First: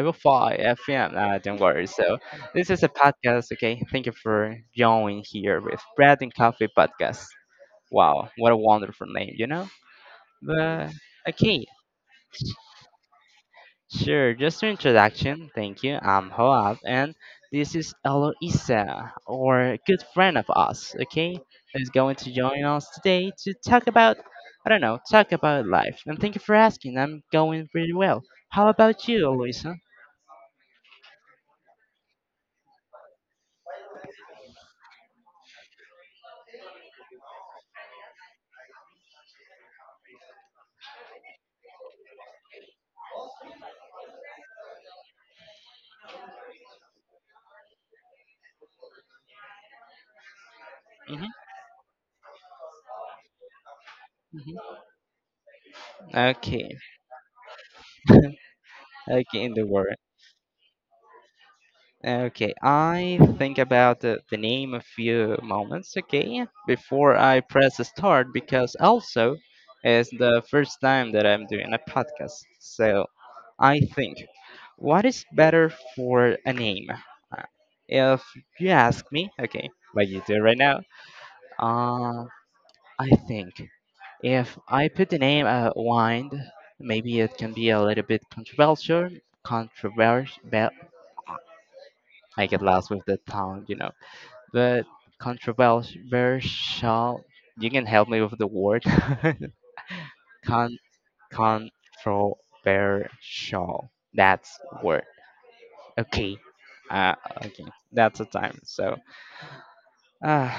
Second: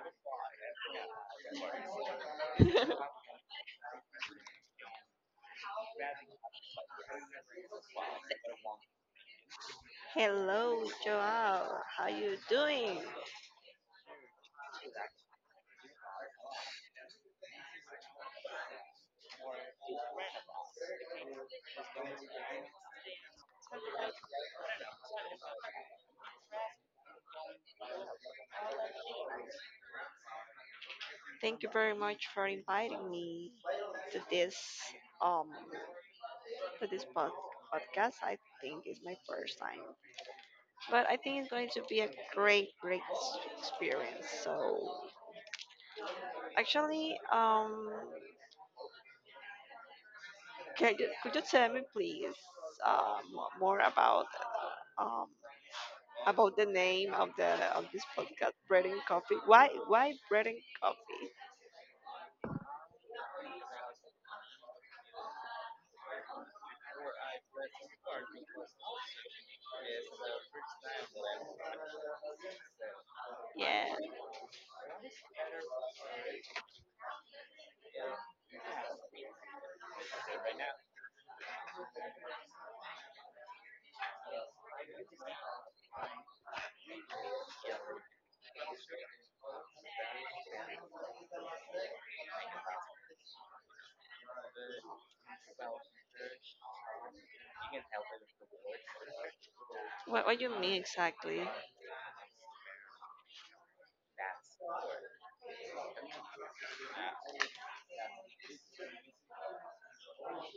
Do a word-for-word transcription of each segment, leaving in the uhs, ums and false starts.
five oh five F M. Uh, don't worry. So this is a podcast. Okay, thank you for joining here with Bread and Coffee Podcast. Wow, what a wonderful name, you know. Hello, But okay, Joao. How you doing? sure, just an introduction. Thank you. I'm Hoab, and this is Eloisa, or a good friend of us, okay? Who's going to join us today to talk about, I don't know, talk about life. And thank you for asking. I'm going pretty well. How about you, Eloisa? Thank you very much for inviting me to this um to this pod- podcast. I think it's my first time, but I think it's going to be a great, great s- experience. So, actually, um, can you, Hmm. could you tell me please um more about Hmm. um about the Okay. name of the of this podcast, Bread and Coffee? Okay, in the Why world. why Bread and Coffee? Okay, I think about the, the name a few moments, okay, before I press start because also it's the first time that I'm doing a podcast. So I Yeah. think, what is better for a name? Uh, If you ask me, okay, like you do right now, uh, I think if I put the name uh, Wind, maybe it can be a little bit controversial. Controversial. I get lost with the tongue, you know but controversial. You can help me with the word. What what you Con mean exactly? controversial. That's the word. Okay. Uh, okay. That's the time. So, uh,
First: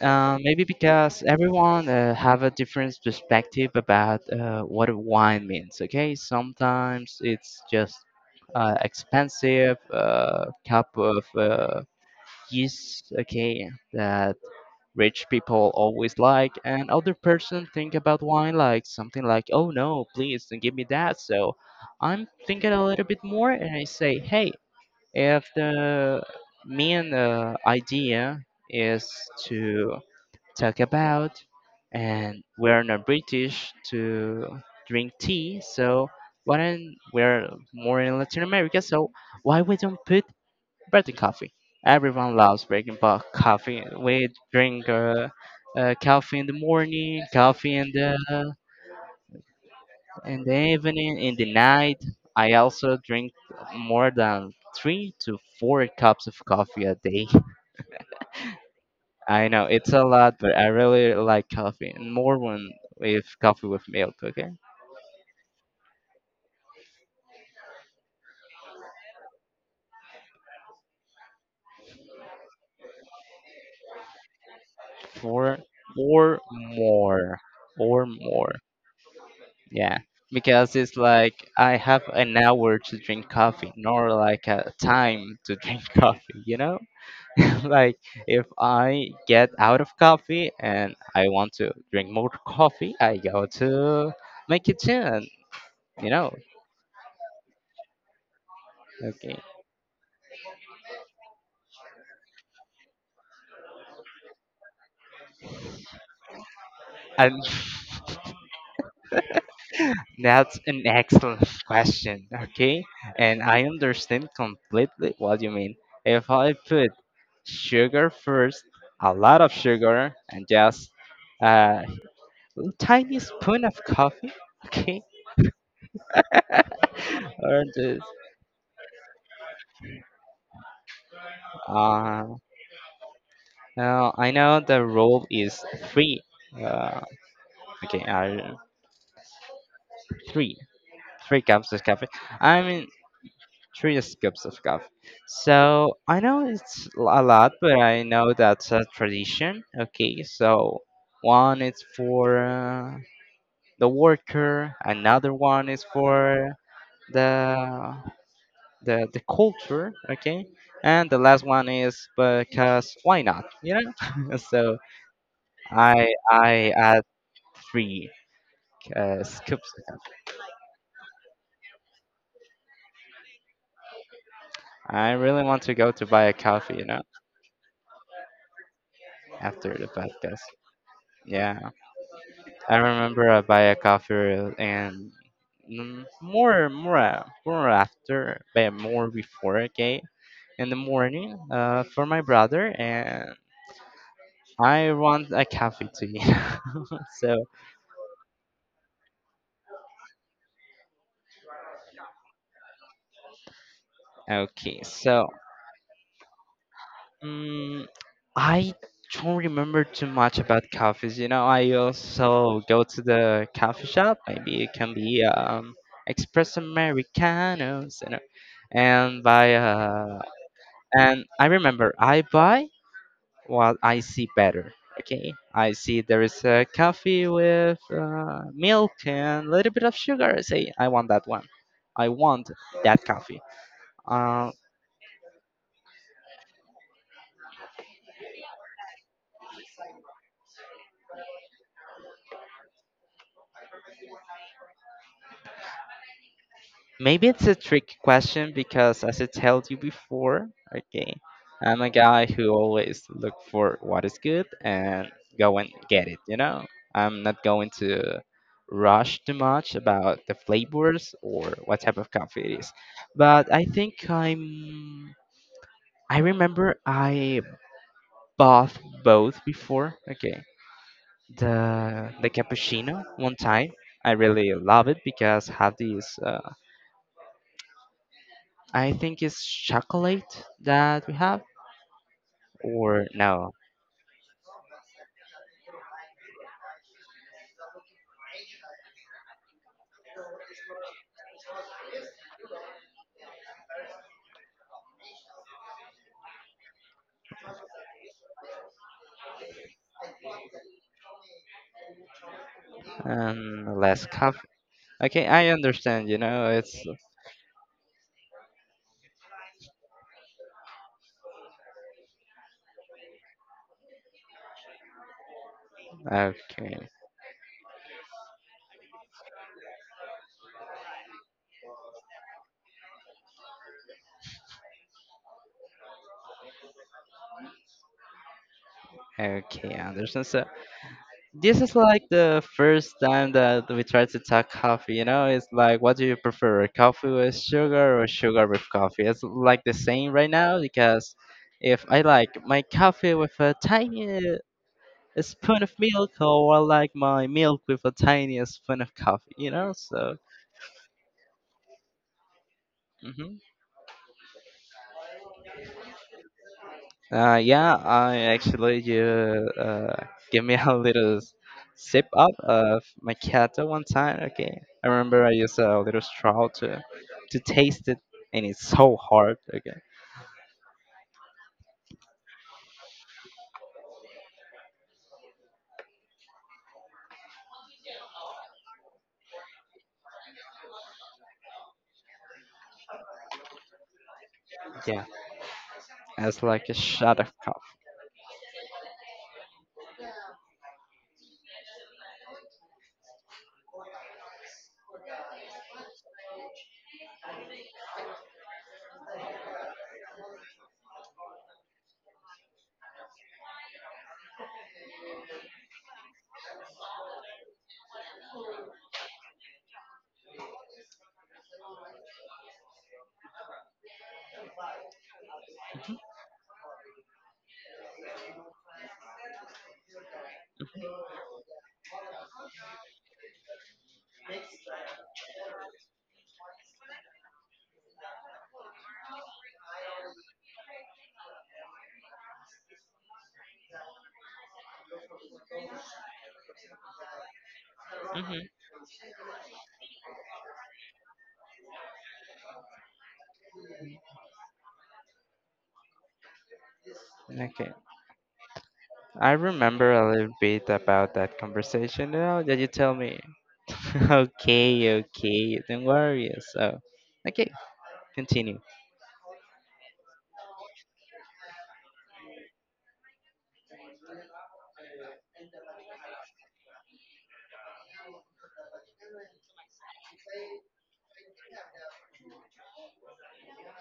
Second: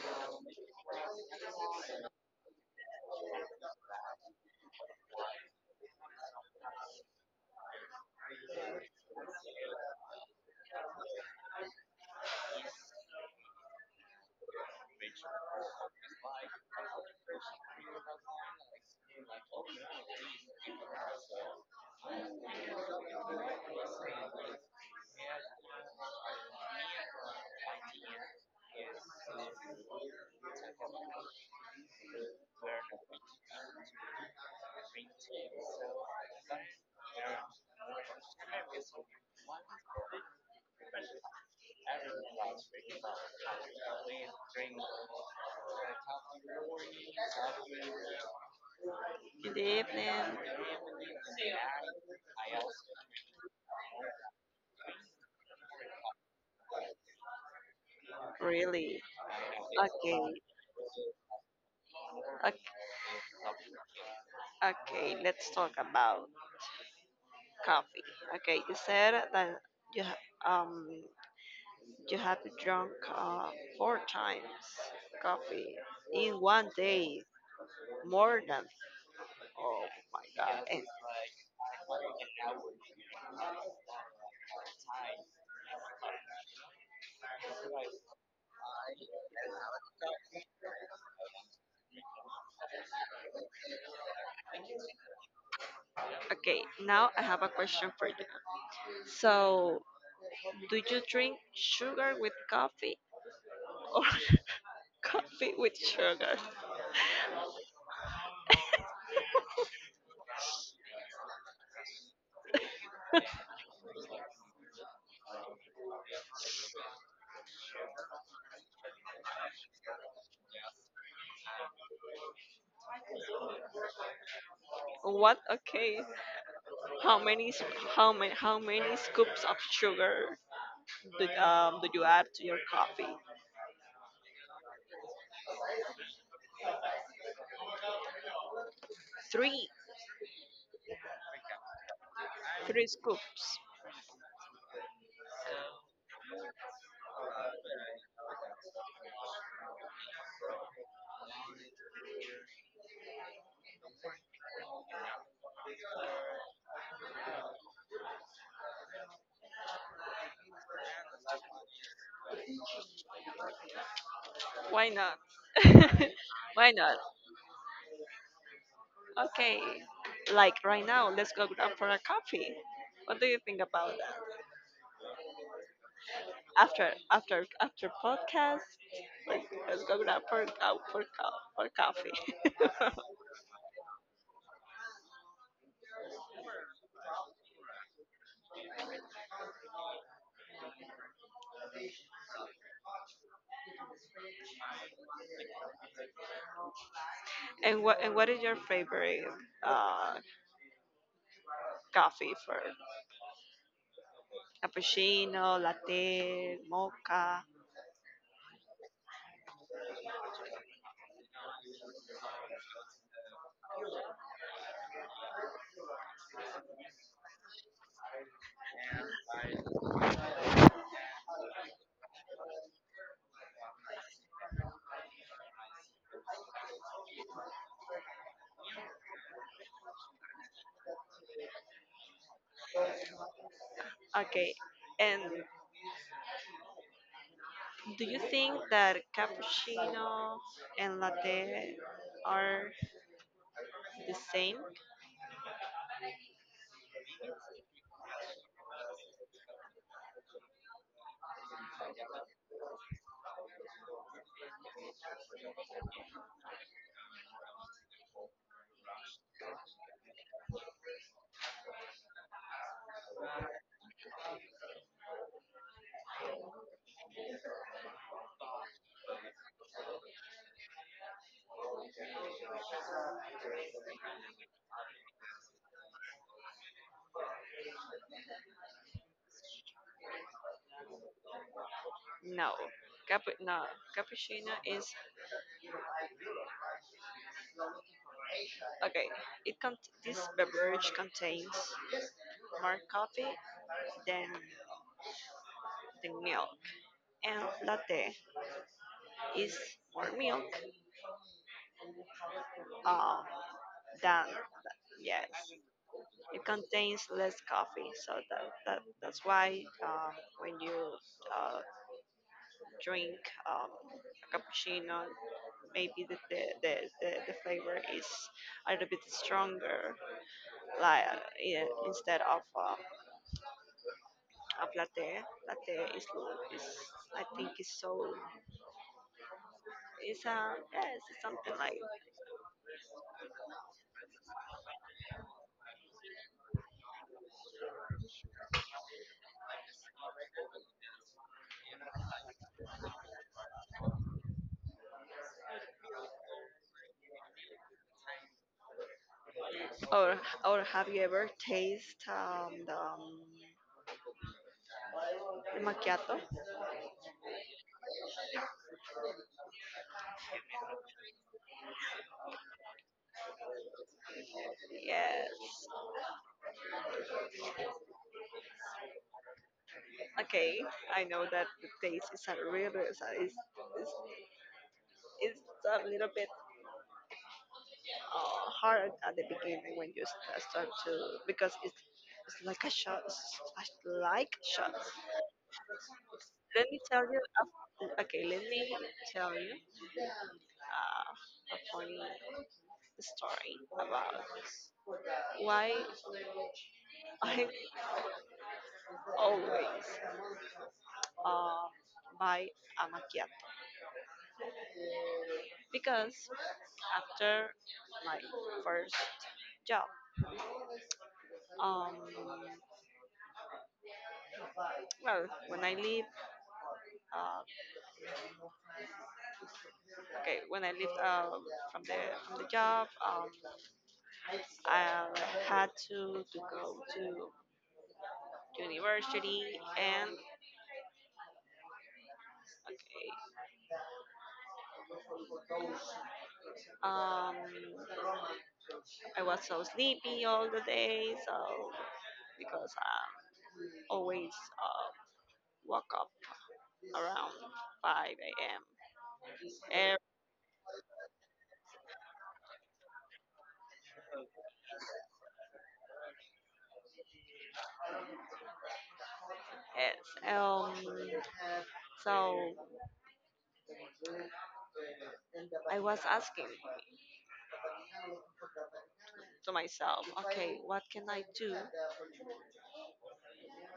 uh, maybe because everyone uh, have a different perspective about uh, what a wine means. Okay. Sometimes it's just uh, expensive uh, cup of uh, yeast. Okay. That Rich people always like, and other person think about wine like something like, oh no, please don't give me that. So I'm thinking a little bit more, and I say, hey, if the main uh, idea is to talk about, and we're not British to drink tea, so why don't we're more in Latin America? So why we don't put Birthday coffee. Everyone loves breaking pot coffee. We drink uh, uh, coffee in the morning, coffee in the In the evening? in the evening, in the night. I also drink more than three to four cups of coffee a day. Really? I know it's a Okay. lot, but I really like coffee, and more Okay, when with coffee with milk. Okay, okay. Let's talk about coffee. Okay, you said that you ha- um you have drunk uh, four times four, coffee in four one day, more, four more more. than. Oh Yeah, my god. because And, it's like I have an hour to drink coffee, nor like a time to drink coffee, you know? Like if I get out of coffee and I want to drink more coffee, I go to my kitchen, you know? okay, now I have a question for you. Okay. So, do you drink sugar with coffee or coffee with sugar? And that's an excellent question, okay? And I understand completely what you mean. If I put sugar first, a lot of sugar, and just uh, tiny spoon of coffee. Okay, What? Okay. How many s- or this. how many how many scoops of sugar did, um, did you add Uh, to your coffee? now I know the rule is three. Uh, okay, uh, Three, three, three cups of coffee. I three mean, scoops. three scoops of coffee. So I know it's l- a lot, but I know that's a tradition. Okay, so one is for uh, the worker, another one is for the the the culture, okay, and the last one is because why not you know So Why not? i i Why not? add three uh, Okay. scoops. Like right now, let's go grab for a coffee. What do you think about that? I really want to go to buy a coffee you After know after after podcast, let's, After let's the go grab podcast, for co- for, co- yeah, for I coffee. remember I buy a coffee and, mm, more more uh, more after but more before, okay, in the morning uh, for my brother, and I want a coffee too. So and what and what is your favorite uh, coffee for? okay, so Cappuccino, latte, mocha. Mm, I don't remember too much about coffees. You know, I also go to the coffee shop. Maybe it can be um, espresso americanos, you know, and buy. Uh, and I remember I buy what I see better. Okay, I see there is a coffee with uh, milk and a little bit of sugar. I say I want that one. I want that coffee. Uh, Okay. And do you think that cappuccino and latte are the same? Maybe it's a tricky question because, as I told you before, okay, I'm a guy who always look for what is good and go and get it. You know, I'm not going to rush too much about the flavors or what type of coffee it is. But I think I'm. I remember I bought both before. Okay, the the cappuccino one time. I really love it because have these. I think it's chocolate that we have, No. or Capu no, no. Cappuccino is okay. It con- this beverage contains more coffee than the milk, and latte is more milk um, and less than. coffee. Okay, Yes. I understand. You It know, it's contains less coffee, so that, that that's why um, when you uh, drink um, a cappuccino, maybe the the, the, okay. the, the flavor is a little bit stronger, like uh, yeah, instead of um, of latte. Latte is, l- is, I think, is so Okay, I it's, understand. So um yeah, it's something this is like. like the first time that we try to talk coffee. You know, it's like, what do you prefer, coffee with sugar or sugar with coffee? It's like the same right now because if I like my coffee with a tiny spoon of milk, or I like my milk with a tiny spoon of coffee. You know, so. Or or have you ever tasted um the um, Mm-hmm. the macchiato? Uh, yeah, I actually you uh, give me a little sip up of macchiato one time. Okay, I remember Yes. I used a little straw to to taste it, and it's so hard. Okay, Okay, I know that the taste is a little, is, is, is, is a little bit uh, hard at the beginning when you st- start to, because it's it's like a shot. It's like shots. yeah, as Let like a me tell shot you. of coffee. A, okay, let me tell you uh, a funny story about why I always uh, buy a macchiato, because after my first job, um, well, when I leave. uh, Okay, when I left um, from the from the job, um, I had to to go to university, and okay, um, Hmm. I was so sleepy all the day. So because I always uh, woke up around Okay, five a m. I remember a little bit about that conversation now that you tell me. Okay, okay, don't worry. So, okay, continue. Yes, um, so I was asking to myself, okay, what can I do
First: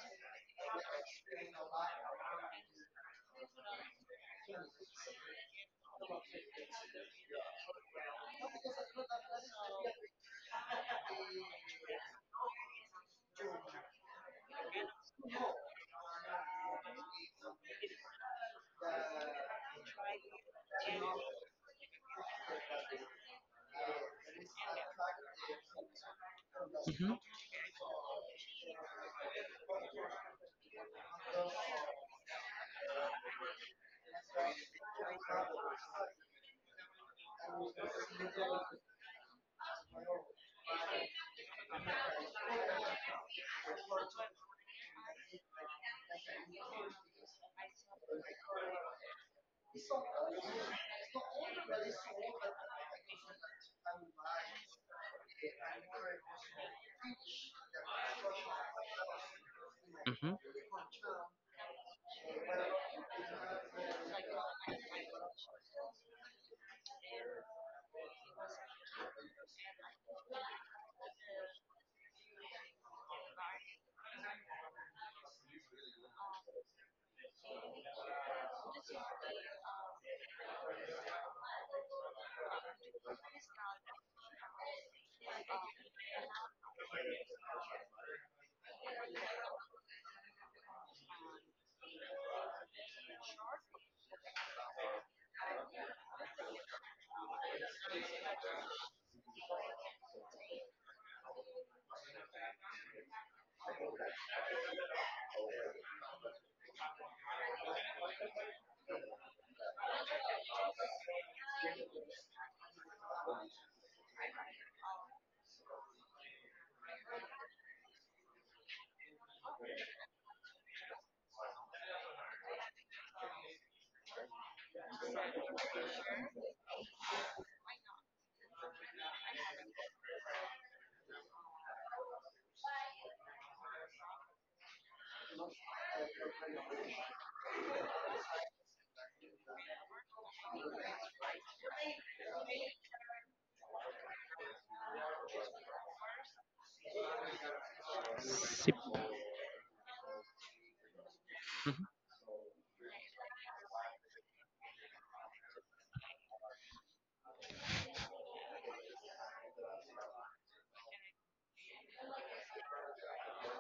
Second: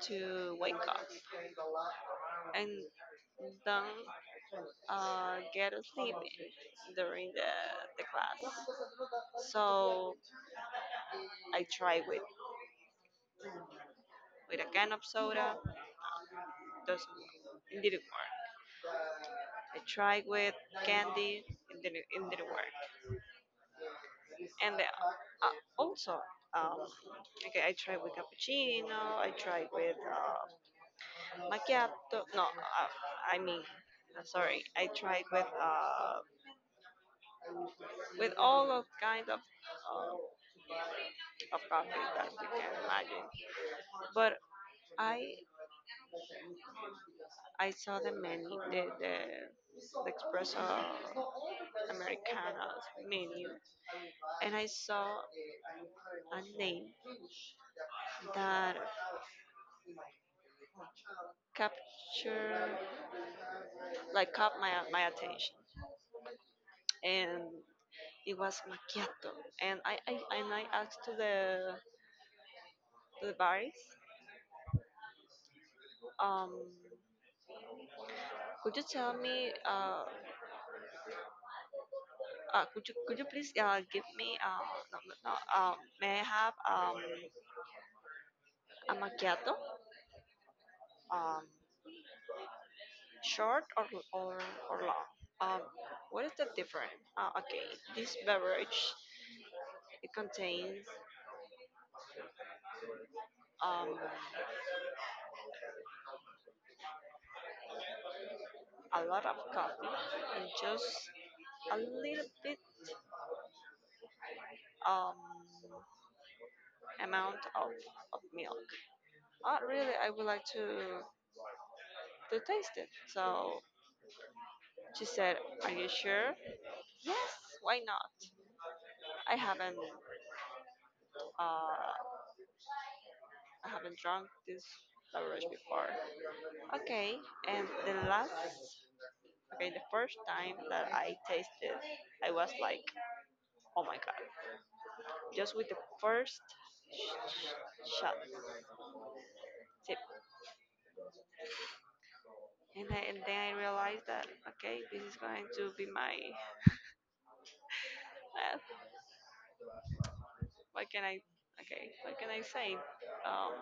to wake up and then uh, get asleep during the, the class. So I tried with, with a can of soda, doesn't work. It didn't work. I tried with candy, it didn't, it didn't work. And the, uh, also, um, Hmm. okay, I tried with cappuccino, I tried with uh, macchiato, no, uh, I mean, uh, sorry, I tried with uh, with all of kind of uh, of coffee that you can imagine. But I I saw the menu, the the, the espresso americano menu, and I saw a name that Hmm. captured, like, caught my my attention, and it was macchiato. And I, I and I asked to the to the barist, um, could you tell me, uh, uh could you could you please uh, give me, uh, no, no, no, uh, may I have um a macchiato? Um, short or or, or long. Um, what is the difference? Uh, okay, this beverage it contains um, a lot of coffee and just a little bit um, amount of, of milk. Uh, really, I would like to to taste it. So she said, "Are you sure?" Yes. Why not? I haven't uh, I haven't drunk this beverage before. Okay, and the last. Okay, the first time that I tasted, I was like, oh my god, just with the first sh- sh- shot Sip. sip, Hmm. and then, and then I realized that okay, this is going to be my, uh, what can I, okay, what can I say? Um,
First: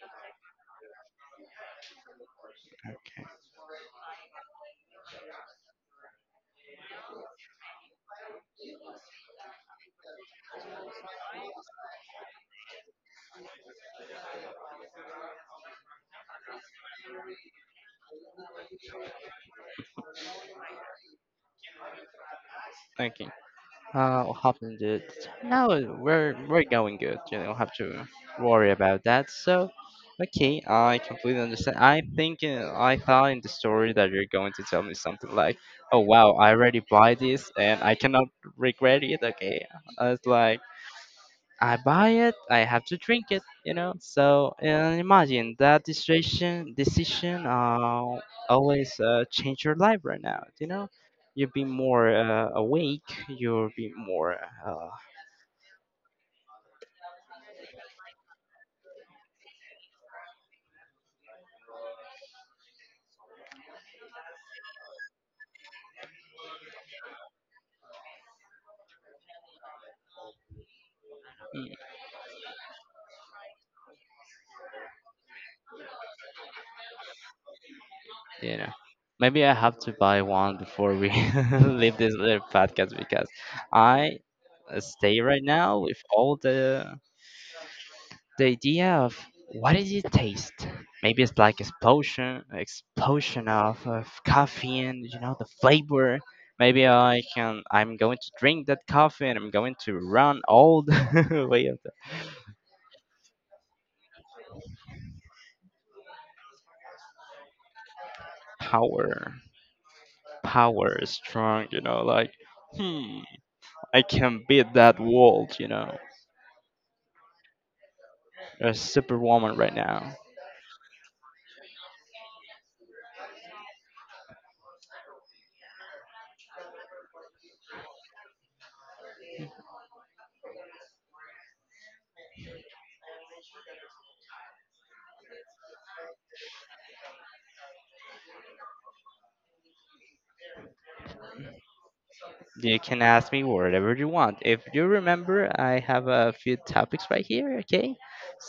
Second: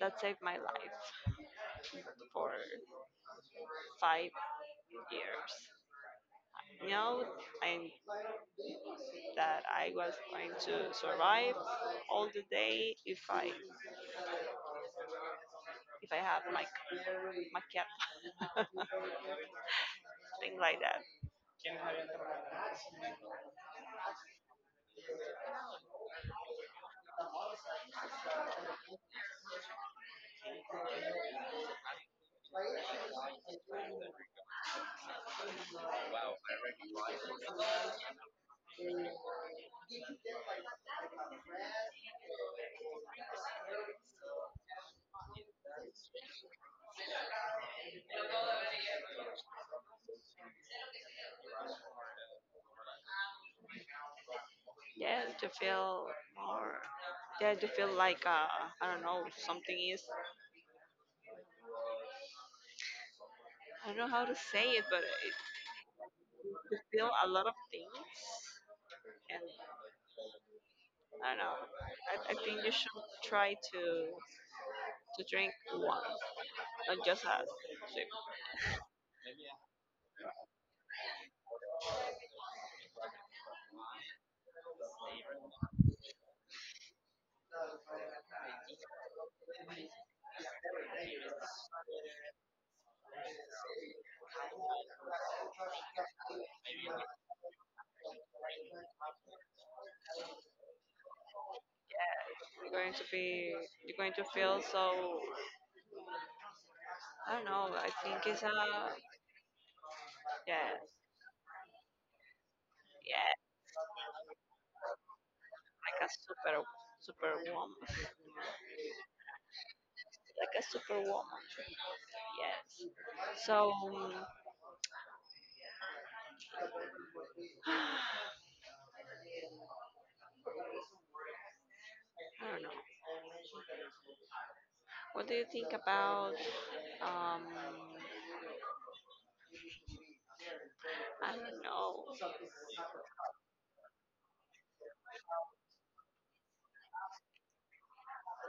that saved my life for five years. Know I that I was going to survive all the day if I if I have like macchiato. Thing like that. Okay. How happened it? No, we're we're going good. You don't have to worry about that. So, okay, I completely understand. I think uh, I thought in the story that you're going to tell me something like, "Oh wow, I already buy this and I cannot regret it." Okay, I was like. I buy it, I have to drink it, you know. So uh, imagine that decision decision uh, always uh, change your life right now, you know. You'll be more uh, awake. You'll be more, uh, Yeah, to feel more. Yeah, to feel like uh, I don't know, something is. I don't know how to say it, but it, to feel a lot of things. And I don't know. mm, I, I think you should try to to drink one, not just a sip. you know. Maybe I have to buy one before we leave this little podcast because I stay right now with all the the idea of what does it taste? Maybe it's like explosion, explosion of, of caffeine. You know the flavor. Maybe I can. I'm going to drink that coffee, and I'm going to run all the way of the You're going to be. You're going to feel so. I don't know. I think it's a, power. yeah, Power is strong. You know, like hmm, yeah, I can beat that world. You like know, a super, super woman, a superwoman right now. like a super woman. Yes. So I don't know. What do you think about, um I don't know. You can ask me whatever you want. If you remember, I have a few topics right here, okay?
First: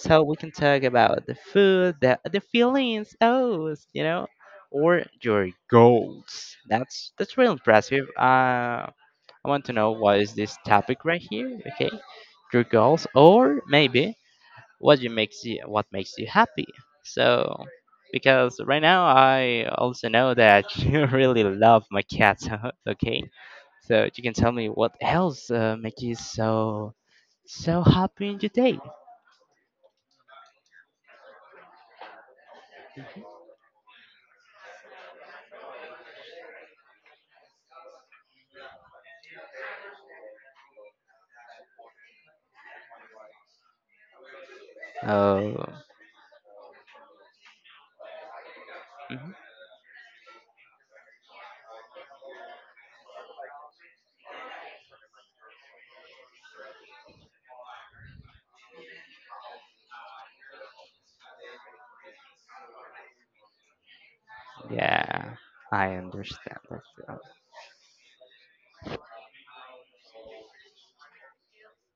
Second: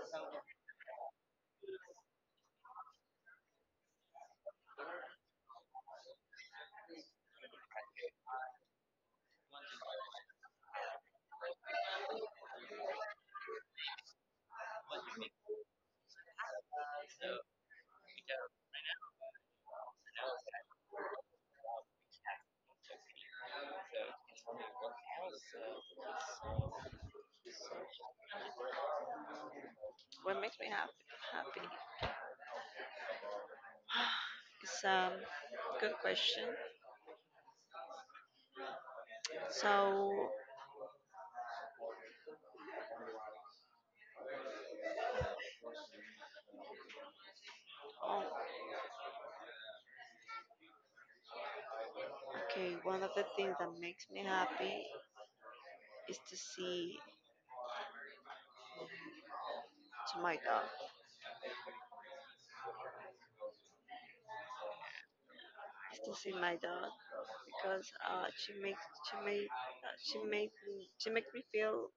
So we can talk about the food, the, the feelings, oh, you know, or your goals. That's that's real impressive. Uh, I want to know what is this topic right here, okay? Your goals, or maybe what you makes you what makes you happy. So because right now I also know that you really love my cat, okay? So you can tell me what else uh, make you so so happy in your day. What makes me happy happy? It's um good question. So, Oh, oh, mhm. okay, one of the things that makes me happy is to see to my dog. Yeah, I Is to see my understand that. dog uh, because uh she makes she made uh, she made me she makes me feel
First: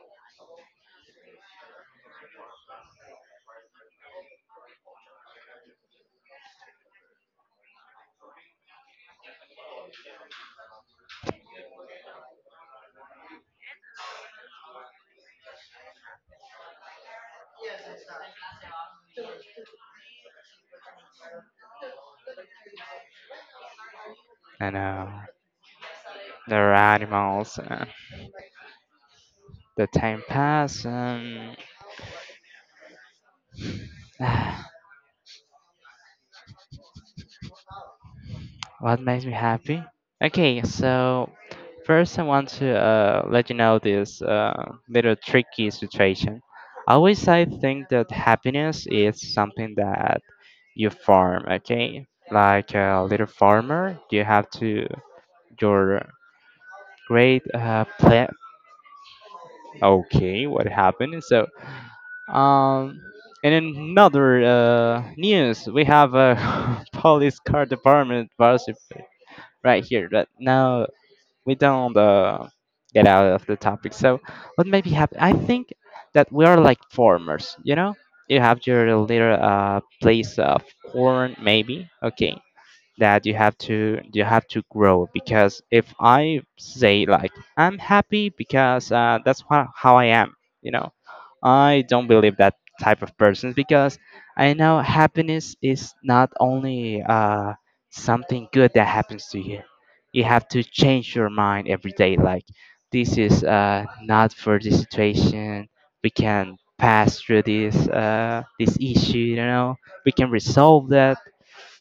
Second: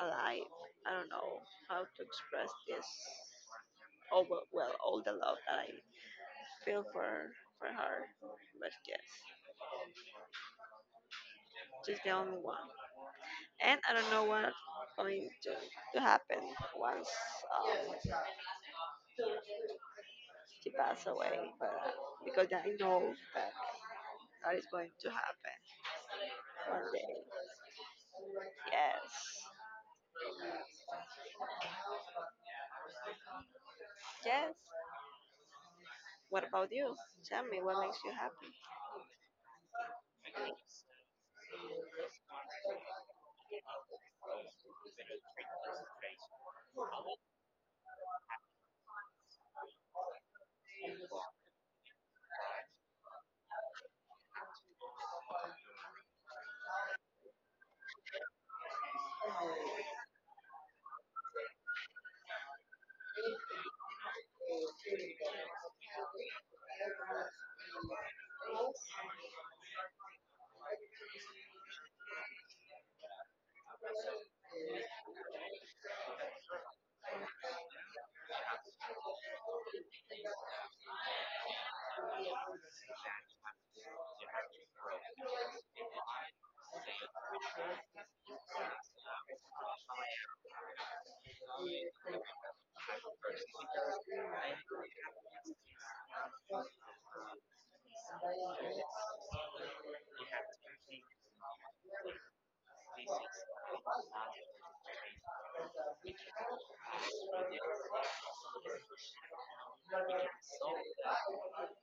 alive. I don't know how to express this. Oh, well, well, all the love that I feel for for her, but yes, she's the only one. And I don't know what going to, to happen once, um, she passes away, but, uh, because I know that that is I going to know happen there are one day. animals. Uh, Yes, The time pass. Um, yes. What about you? Tell me what makes you happy. What makes me happy? Okay, so first I want to uh, let you know this uh, little tricky situation. Always I think that happiness is something that you farm, okay? Like a little farmer, you have to your great uh, plant. Okay, what happened? So, um, and in another uh, news, we have a police car department gossip right here, but now we don't uh, get out of the topic. So, what maybe happen? I think that we are like farmers, you know? You have your little uh, place of corn, maybe. Okay, that you have to you have to grow because if I say like I'm happy because uh, that's how, how I am, you know, I don't believe that type of person because I know happiness is not only uh, something good that happens to you. You have to change your mind every day. Like this is uh, not for this situation. We can pass through this uh, this issue. You know, we can resolve that.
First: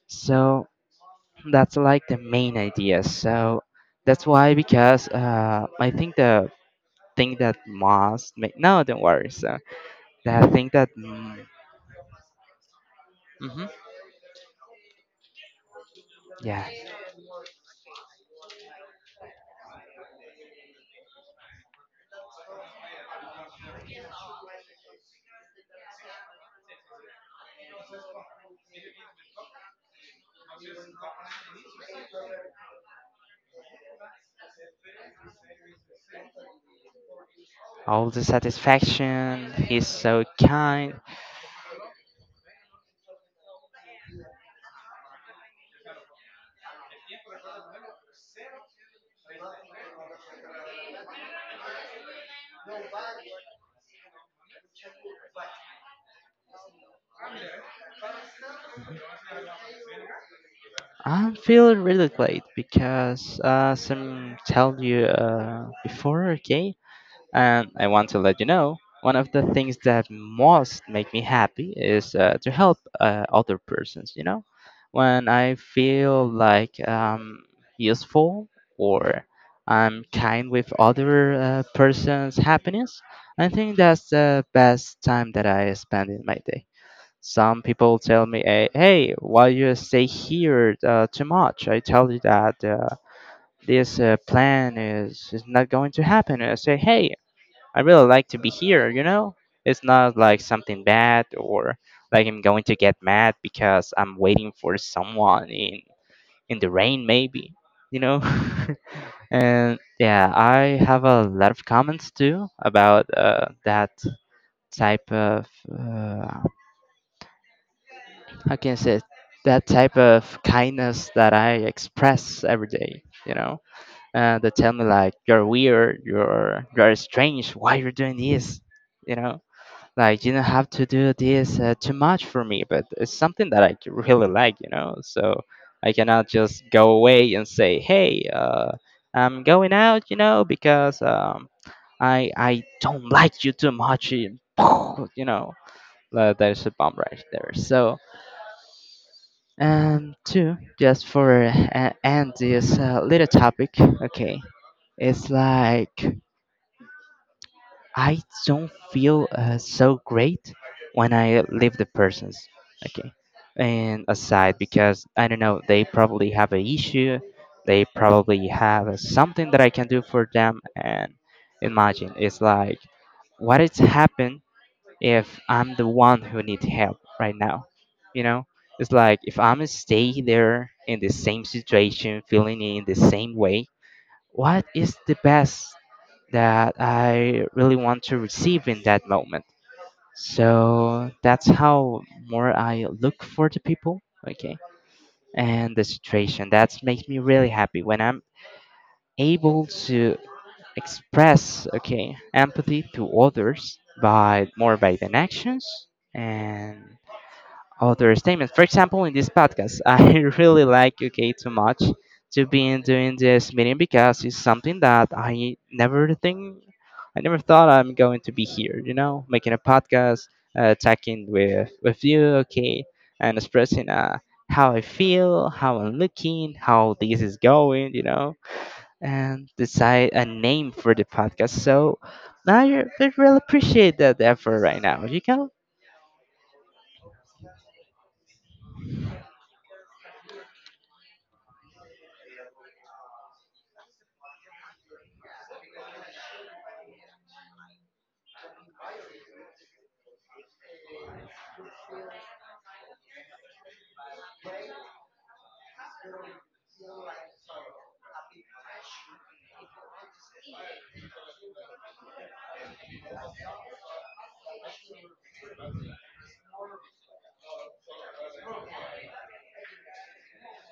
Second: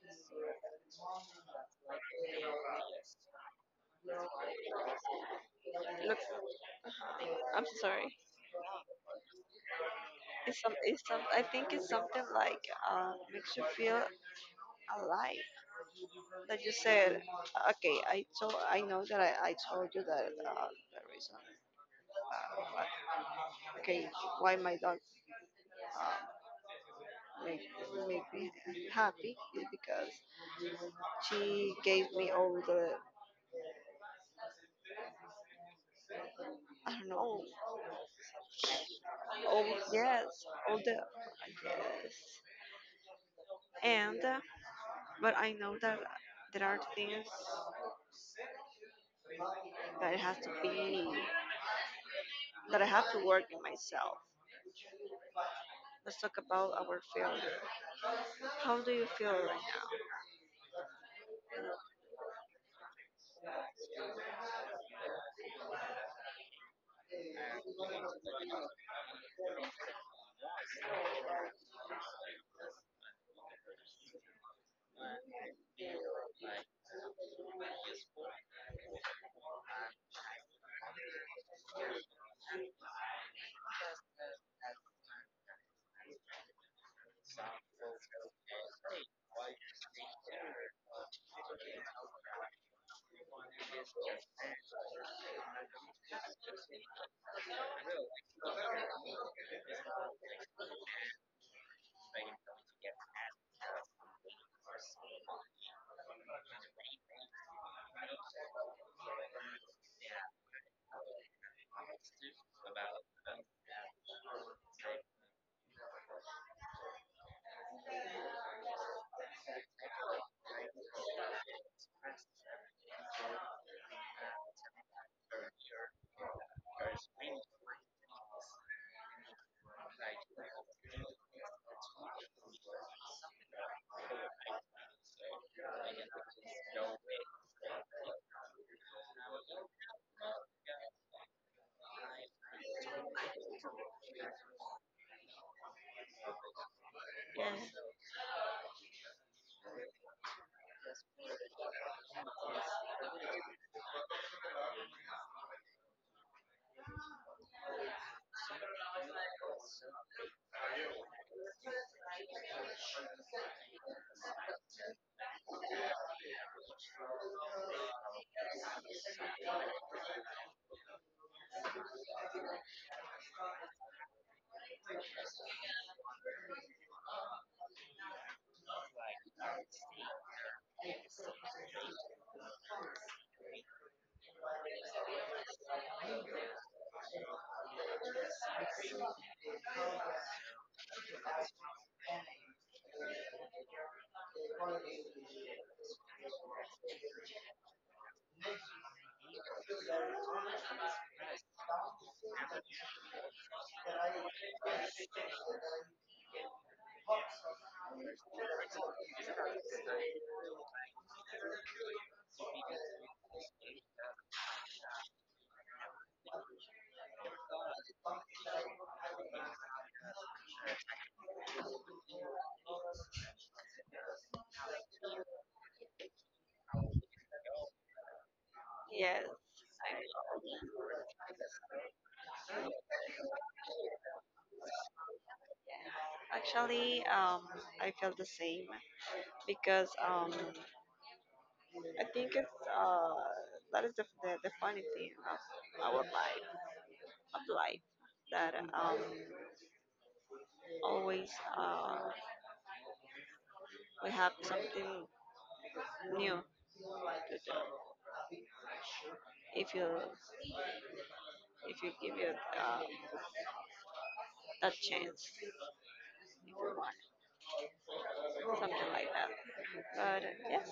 So that's like the main idea. So that's why because uh, I think Look, the thing that I'm so sorry. must make no, don't worry. So the It's thing some. that It's some. I mm, think it's something like, uh, makes you mhm, feel alive. That yeah, you said, okay, I told, I know that I, I told you that uh, the reason, uh, uh, okay, why my dog uh, make make me happy is because she gave me all the, I don't know, all the satisfaction. all, He's so yes, all the, kind. yes, and, uh, but I know that there are things that it has to be, that I have to work in myself. Let's talk about our failure. How do you feel right I'm feeling really great because uh, some tell you uh, before. Okay, and I want to let you know one of the things that most make me happy is uh, to help uh, other persons, you know? When I feel like um, useful or I'm kind with other uh, person's happiness, I think that's the best time that I spend in my day. Some people tell me, eh, "Hey, why you stay here uh, too much?" I tell you that uh, this uh, plan is, is not going to happen. I say, "Hey, I really like to be here, you know? It's not like something bad or like I'm going to get mad because I'm waiting for someone in in the rain maybe, you know? And yeah, I have a lot of comments too about uh, that type of uh, how can I say it? That type of kindness that I express every day, you know? Uh, they tell me like you're weird, you're you're strange, why you're doing this, you know? Like you don't have to do this uh, too much for me, but it's something that I c- really like, you know. So I cannot just go away and say, "Hey, uh, I'm going out," you know, because um, I I don't like you too much, you you know. Uh, there's a bomb right now? there. Yes, So and two, just for uh, end this uh, little topic, okay? It's like I don't feel uh, so great when I leave the persons. Okay. And aside, because I don't know, they probably have an issue. They probably have something that I can do for them. And imagine, it's like, what is happen if I'm the one who need help right now? You know, it's like if I'm stay there in the same situation, feeling in the same way. What is the best that I really want to receive in that moment. So that's how more I look for the people, okay, and the situation. That makes me really happy when I'm able to express, okay, empathy to others by more by than actions, and other statements. For example, in this podcast, I really like U K too much to be in doing this meeting because it's something that I never think, I never thought I'm going to be here. You know, making a podcast, uh, talking with with you, okay, and expressing uh, how I feel, how I'm looking, how this is going. You know, yes. and decide a name for the podcast. So. Now you, I really appreciate that effort right now, you Actually, um, I feel the same, because um, I think it's, uh, that is the, the, the funny thing of our life of life, that um, always, uh, we have something new to do if you if you give it, um, that chance, something like that. But yes,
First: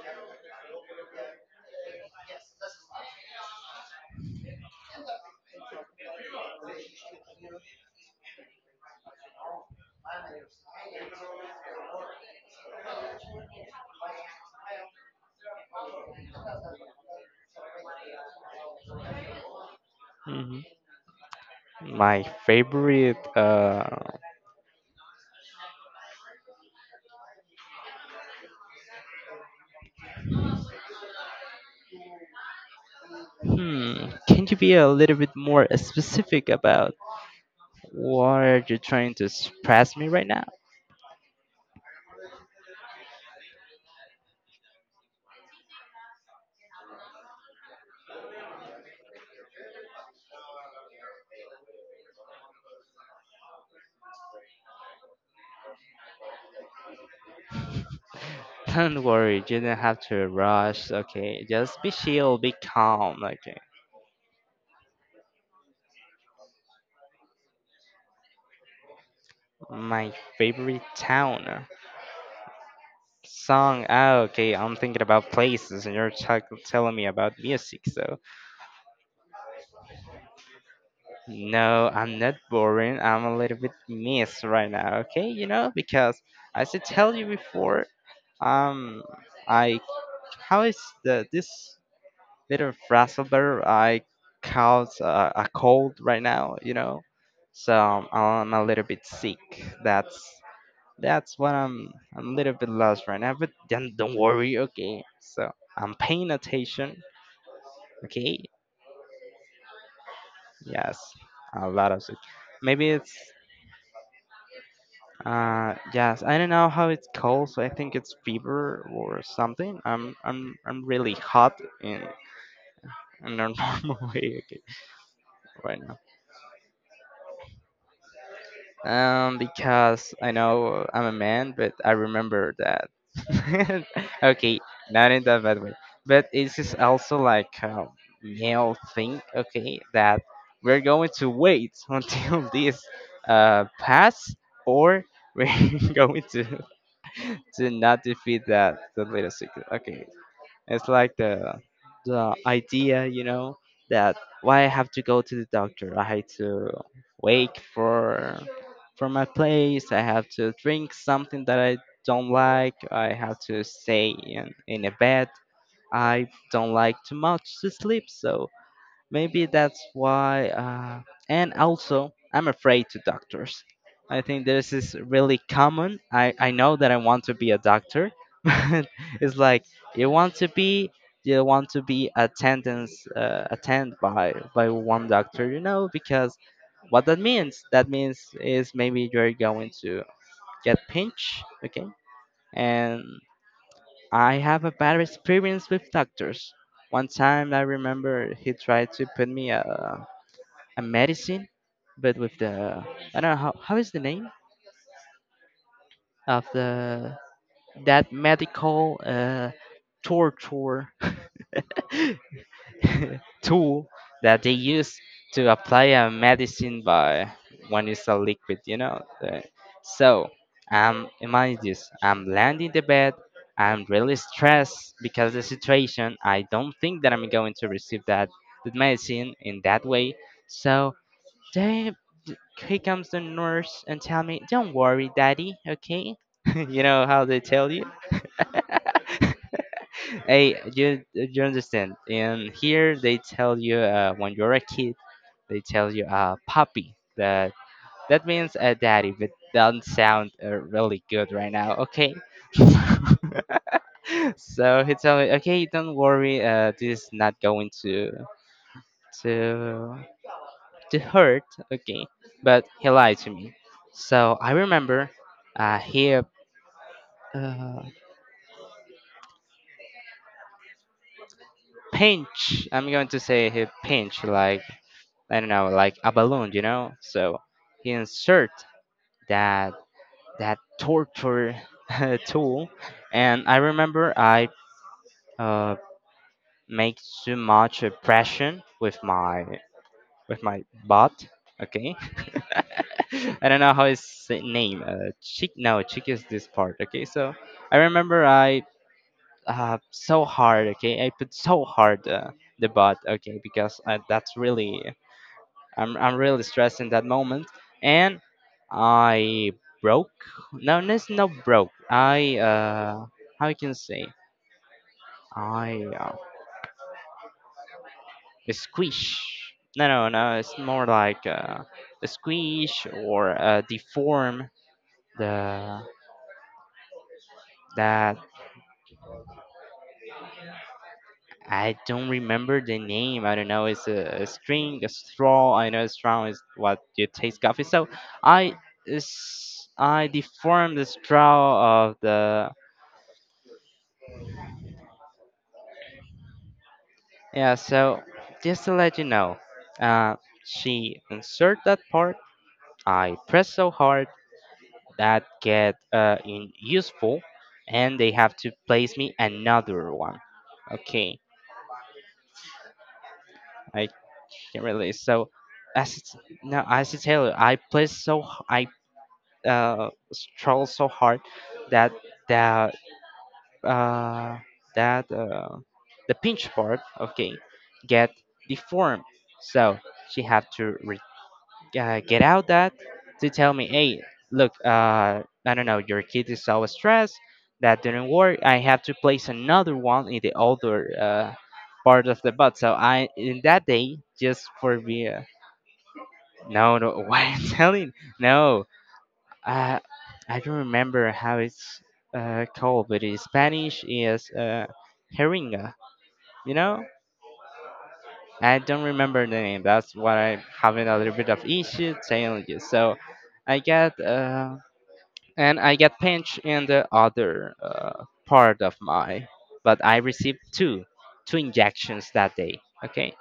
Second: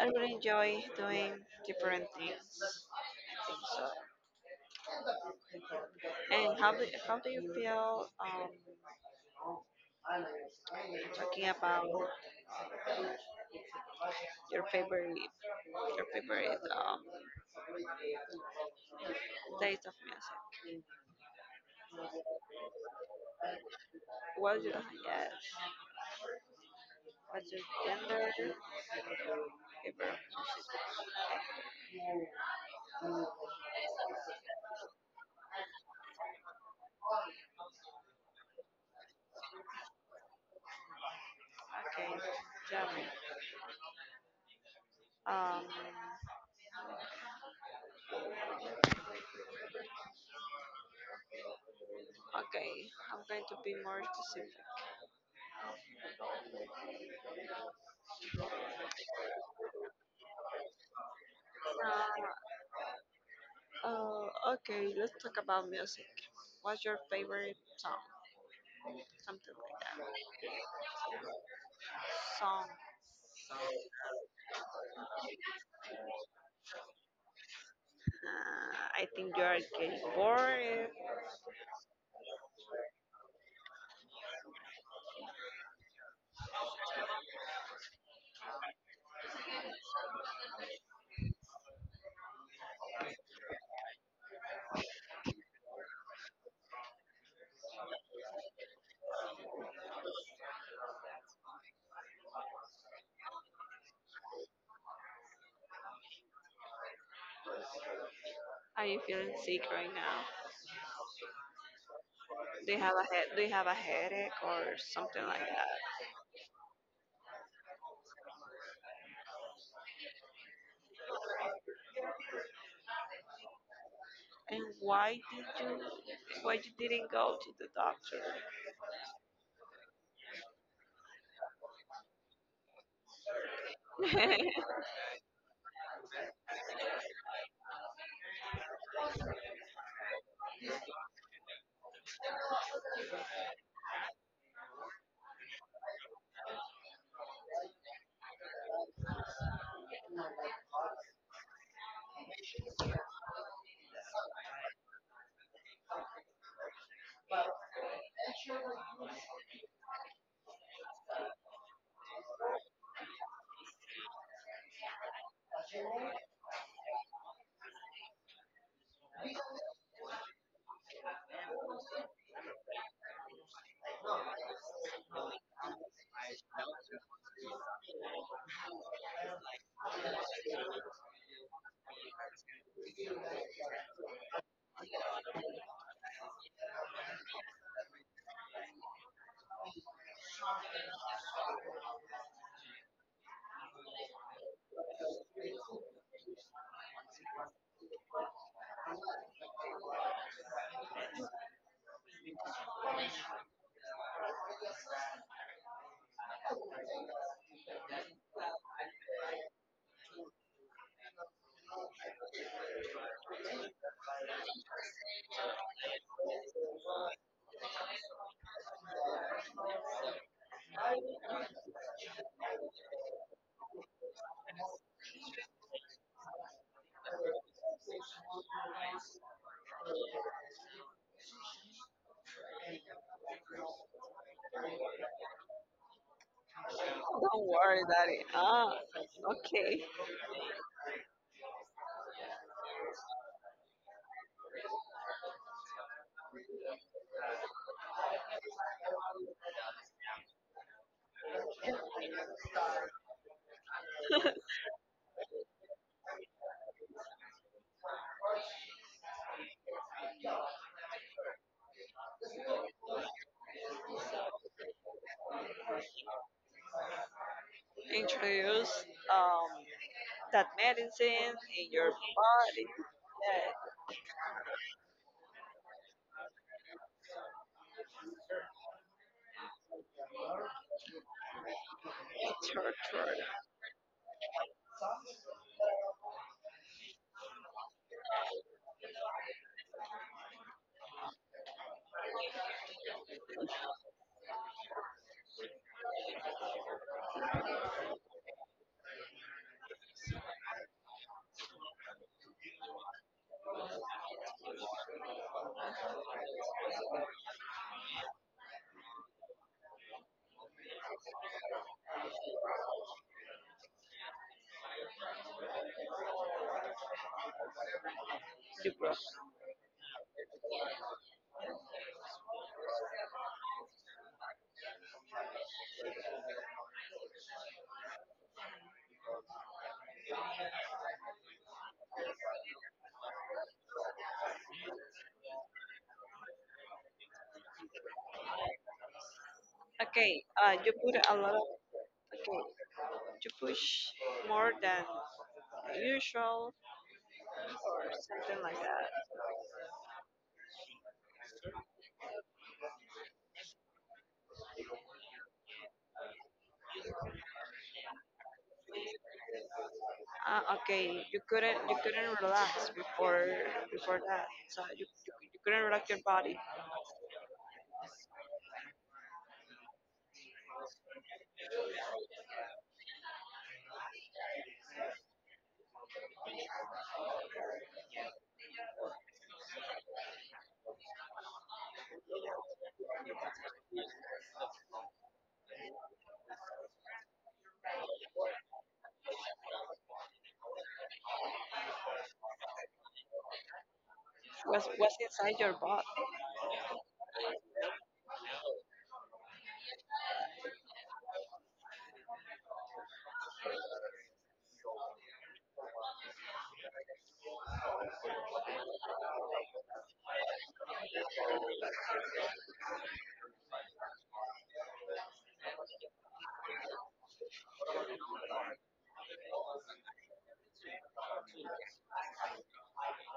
I really enjoy doing different things. I think so. And how do, how do you feel, um, talking about your favorite, your favorite um, taste of music. know? My favorite. Uh, What you don't get. What's your gender? Favorite. Hmm. Can you be a little bit more specific about what are you trying to express me right now? Okay, genre. Um, okay, I'm going to be more specific. Don't worry, you don't have to rush. Okay, just be Uh, chill, be calm. Okay. uh, okay, let's talk about music. What's your favorite song? Something like My that. favorite town. Song. Song. Ah, okay. I'm thinking about places, and you're talk- telling me about music. So. Uh, I think you are getting bored. No, I'm not boring. I'm a little bit missed right now, okay? You know, because as I tell you before, um, I how is the this little frazzle bear I caught uh, a cold right now, you know? So um, I'm a little bit sick. That's that's what I'm I'm a little bit lost right now, but then don't worry, okay? So I'm paying attention, okay? Are you feeling sick right now? Yes, a lot of it. Do you Maybe have a it's head? Do you have a headache or something like Uh, that? yes, I don't know how it's called, so I think it's fever or something. I'm I'm I'm really hot in in a normal way okay, And why did right you now. why you didn't go to the doctor? Um, because I know I'm a man, but I remember that. Okay, not in that bad way, but this is also like a male thing. Okay, that we're going to wait until this uh pass, or we're going to To not defeat that the little secret. Okay, it's like the the idea, you know, that why I have to go to the doctor. I had to wake for for my place. I have to drink something that I don't like. I have to stay in in a bed. I don't like too much to sleep, so maybe that's why. Uh, and also, I'm afraid to doctors. I think this is really common. I, I know that I want to be a doctor, but it's like you want to be you want to be attendance uh, attend by by one doctor, you know, because what that means that means is maybe you're going to get pinched, okay? And I have a bad experience with doctors. One time I remember he tried to put me a a medicine, but with the I don't know how how is the name of the that medical uh, torture tool that they use to apply a medicine by when it's a liquid, you know. the- So um, imagine this: I'm landing the bed. I'm really stressed because the situation. I don't think that I'm going to receive that, that medicine in that way. So then here comes the nurse and tell me, "Don't worry, daddy. Okay." You know how they Don't tell worry, you. daddy. Ah, okay. Hey, you you understand? And here they tell you uh, when you're a kid, they tell you uh, puppy. That that means a daddy, but doesn't sound uh, really good right now. Okay. So he told me, okay, don't worry. Uh, this is not going to to to hurt, okay, but he lied to me. So I remember uh, he uh, Introduce um that medicine in your pinch. body. I'm going to say Yeah, he pinch like I don't know, like a balloon, you know. So he insert that that torture it's her. tool, and I remember I uh, make too much uh, pressure with my with my butt, okay, I don't know how his name. Uh, Chick. No, Chick is this part. Okay, so I remember I uh so hard. Okay, I put so hard uh, the bot. Okay, because uh, that's really I'm I'm really stressed in that moment, and I broke. No, there's no broke. I uh how you can say I uh, squish. No, no, no. It's more like uh, a squish or uh, deform the that I don't remember the name. I don't know. It's a, a string, a straw. I know straw is what you taste coffee. So I s- I Okay, uh, you deformed the put a lot of, straw of okay, the you push more than usual, yeah. or So something like just to that. let you know, uh, she insert that part. I press so hard that get uh in useful, and they have to place me another one. Ah, okay, Okay, you couldn't you couldn't relax before I before that, can so you relate. So you couldn't relax as your it's- body. now as I tell you, I press so h- I uh, struggle so hard that that uh, that uh, the pinch part okay get deformed. So she have to re- uh, get out that to tell me, hey, look, uh, I don't know, your kid is so stressed that didn't work. I have to place another one in the other uh, part of the butt. So I in that day just was for was me. Uh, inside your butt. No, no, what I'm telling, no. I I don't remember how it's uh, called, but in Spanish is uh, heringa. You know, I don't remember the name. That's what I'm having a little bit of issue telling you. So I get uh, and I get pinched in the other uh, part of my, but I received two two injections that day. Okay,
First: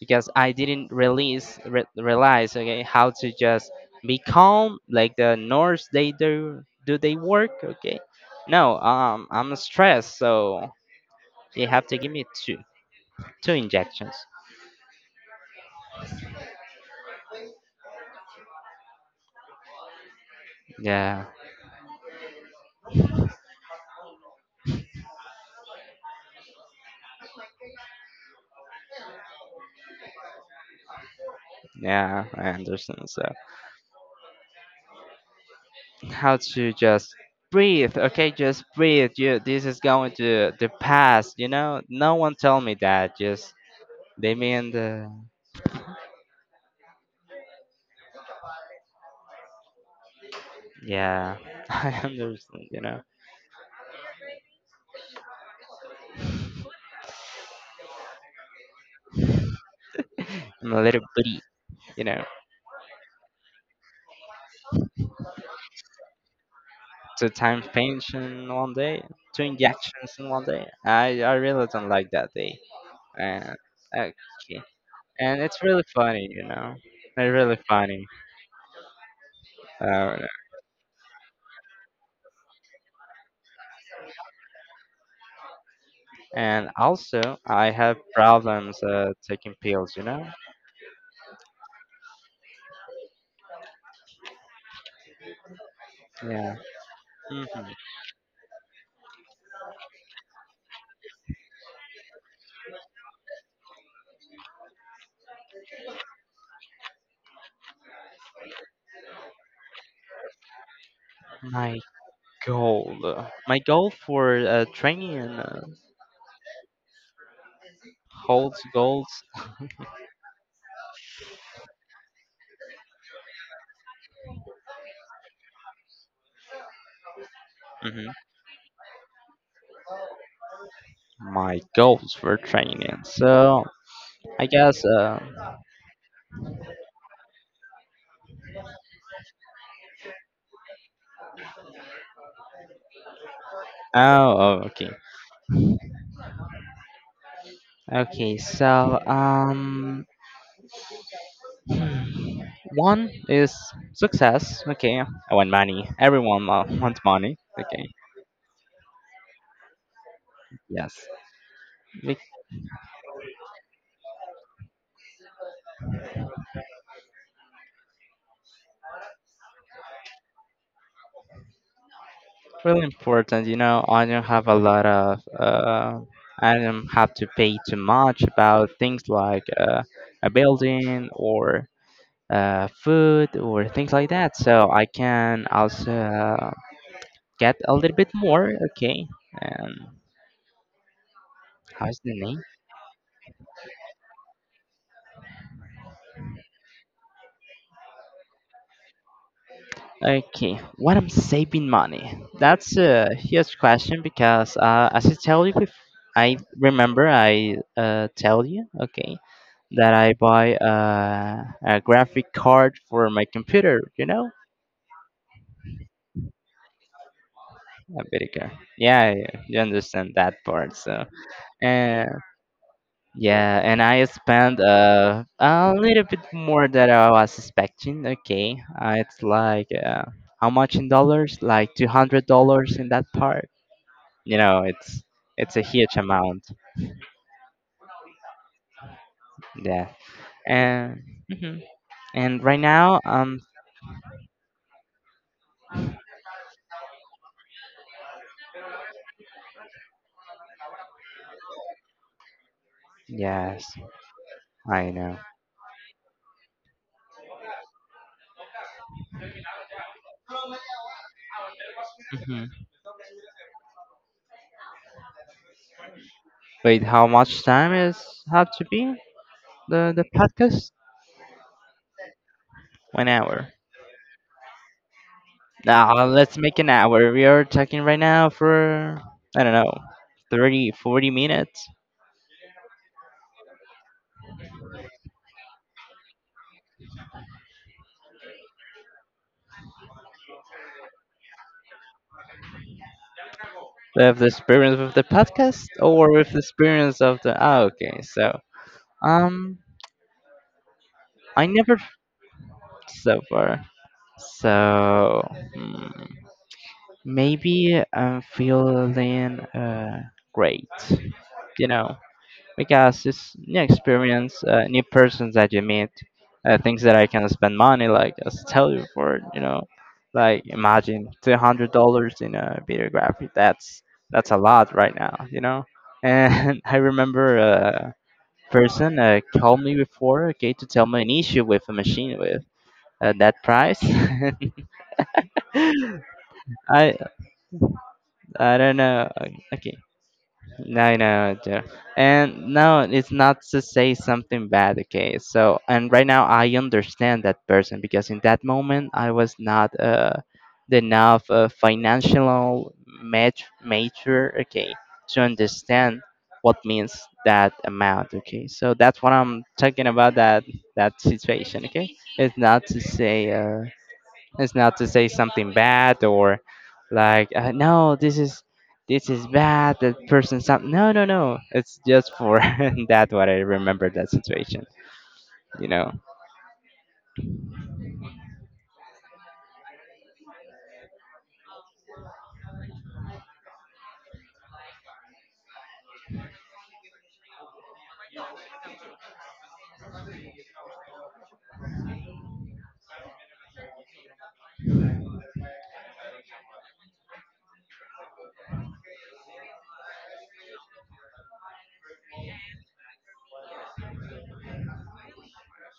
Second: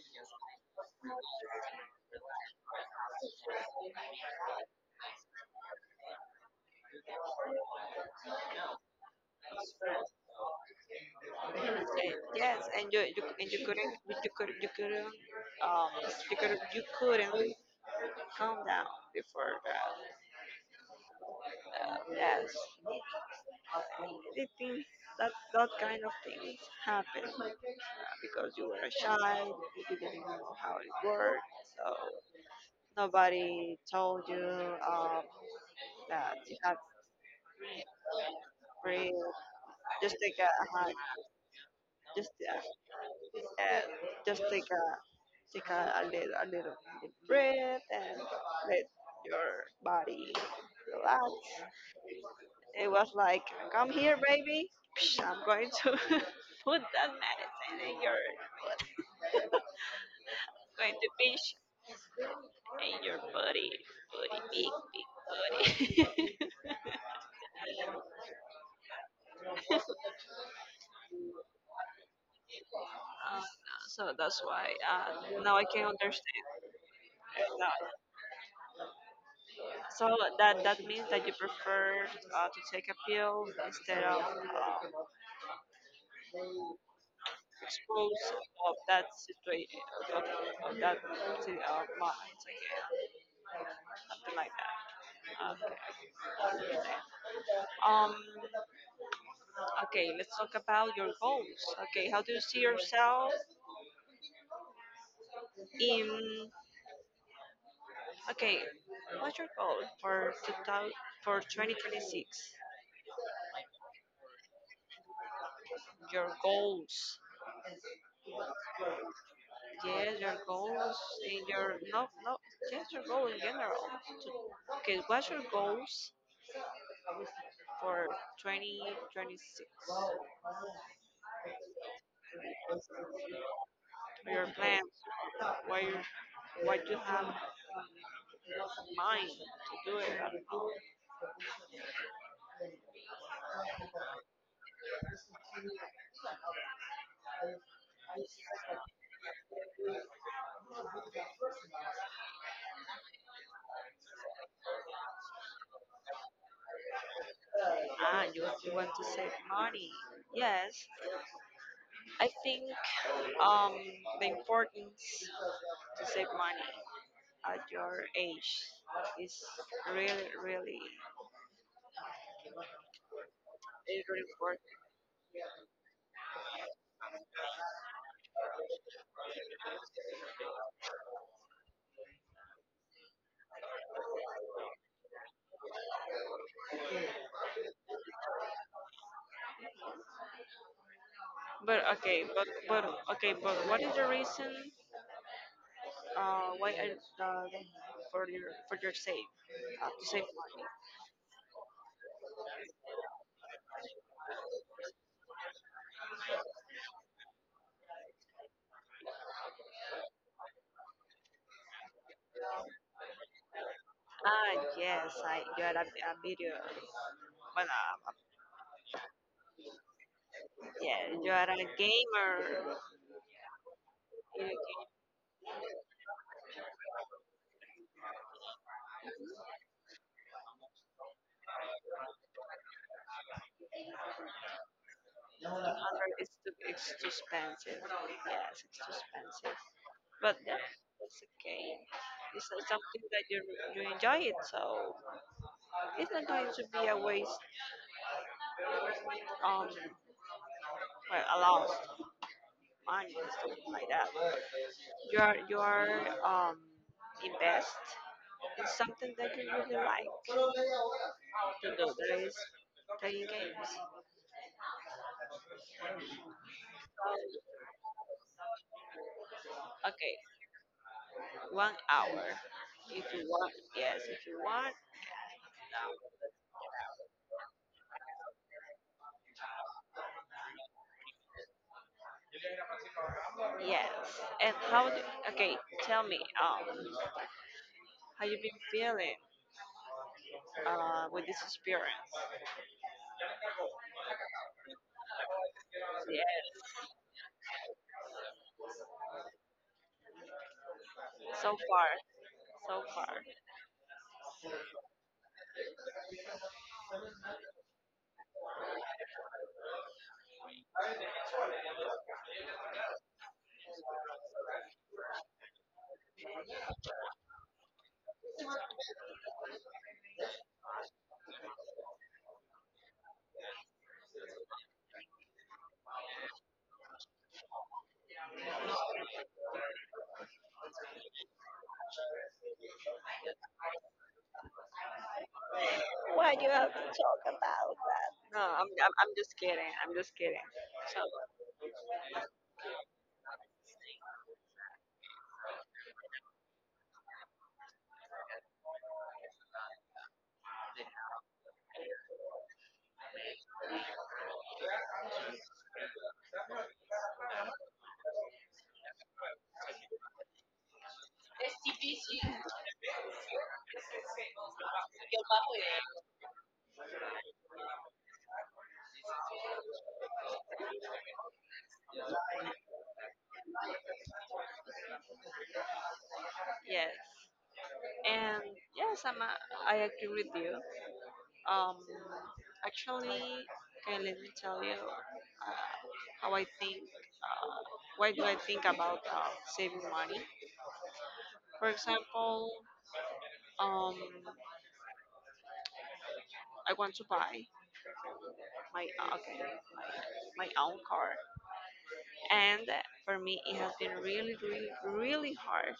because I didn't release re- realize okay how to just be calm like the Norse they do do they work okay no um I'm Eh, stressed so they have to give me two Yes, and you you and two you couldn't injections you could you couldn't um you could you couldn't calm down before that. yeah Uh, yes, the things that that kind of things happen, uh, because you were a child, you didn't know how it worked, so yeah I understand so nobody told you um that how you to have to just breathe okay just breathe breathe. you this is going Just take a, to a the hug. past you know no one Yeah. tell me that just And they just take mean a the take a, a little a little deep breath and let your body relax. yeah I understand you It know was like, come here, baby. Psh, I'm going to put that medicine in your, I'm a going little to bitty pinch you know in your body, body, big, big body. two times pinch in one day, two injections in one day. I, I really don't like that day. Uh, And uh, so that's why, uh, and now it's I really can funny, understand. you know. It's really Uh, funny. So Uh, that that means that you prefer, uh, to take a pill, instead of and also, I have disposed of problems that uh, taking situation pills, you of, know. of that si- of minds, okay, something like that, okay. Yeah. Hmm. um okay, let's talk about your goals. Okay, how do you see yourself in, okay, what's your goal for twenty hundred, for My twenty twenty-six? goal, uh, my goal for uh, training uh, Your goals? holds goals. Yes, your goals in your, no, no, yes, your goal in general. To- okay, what's your goals for Hmm. twenty twenty-six, My goals for training. So or your I guess. plans, Uh, what you what you have in mind to do it. Oh, oh, okay. Okay, so um, one is success. Okay, I want money. Everyone wa- wants money. Okay, Ah, you you want to save money. Yes, yes, be- I think um the importance to save money at your age is really, really really important. You know, is I really don't have a important. lot of. Uh, I don't have to pay too much about things like uh, a building or uh, food or things like that. So I can also get a little bit more. Okay, and But how's the okay, name? but but okay, but what is the reason, uh why, I- uh, for your, for your save uh, to save Okay, money? what I'm saving money? That's a huge question because uh, as I tell you, bef- I remember I uh, tell you, okay, that I buy uh, a graphic card for my computer. You know, Ah yes, I you had a, a video, well. a video card. Yeah, yeah, you understand that part. So, Yeah, you are a and gamer. yeah, and I Video game, spent uh, a little bit more than I was expecting. Okay, uh, it's like uh, how much in dollars? Like two hundred dollars in that part. You know, it's it's one a huge hundred is amount. too, it's too expensive. Yes, it's too expensive. Yeah. But yeah, And it's mhm. okay. And It's right not now, something that you um, you enjoy it, so it's not going to be a waste. Um, well, a lot of money and stuff yes, like that. I You know. are you are um invest in something that you really like to do. That is Hmm. playing games. Wait, how much time is have to be the the Okay, podcast? one hour. If One you want, hour. yes. If you want, Now let's make an hour. We are talking right now for I don't know, thirty, forty minutes. yes. And how do, okay, tell me, um, how you been feeling uh, with this experience? With the experience with the podcast or with the Yes. experience of the ah okay so um I So never far. So far. so far so hmm. Maybe I'm feeling uh, great, you know, because it's new experience, uh, new persons that you meet, uh, things that I can spend money like as I tell you before, you know, like imagine two hundred dollars in a videography. That's that's a lot right now, you know. And I remember a person uh, called me before, okay, to tell me an issue with a machine with uh, that price. Why do you have to I talk? No, I I'm, don't I'm, I'm know. uh, just kidding. Okay, I'm just kidding. no, So, no, dear. And no, it's not to say something bad, okay? So, and right now I understand that person because in that moment I was not uh, the enough uh, financial mat- mature, okay, to understand what means that amount, okay? So that's what I'm talking about that that situation, okay? It's not to say uh, it's not to say something bad or like uh, no, this is this is bad. That person something. No, no, no. It's just for that what I remember that situation. You know. yes. And yes, I'm a, I am I agree with you. Um, actually, okay, let me tell you, uh, how I think, uh, why do I think about, uh, saving money? For example, um, I want to buy my uh, okay, my, my own car, and for me it has been really, really, really hard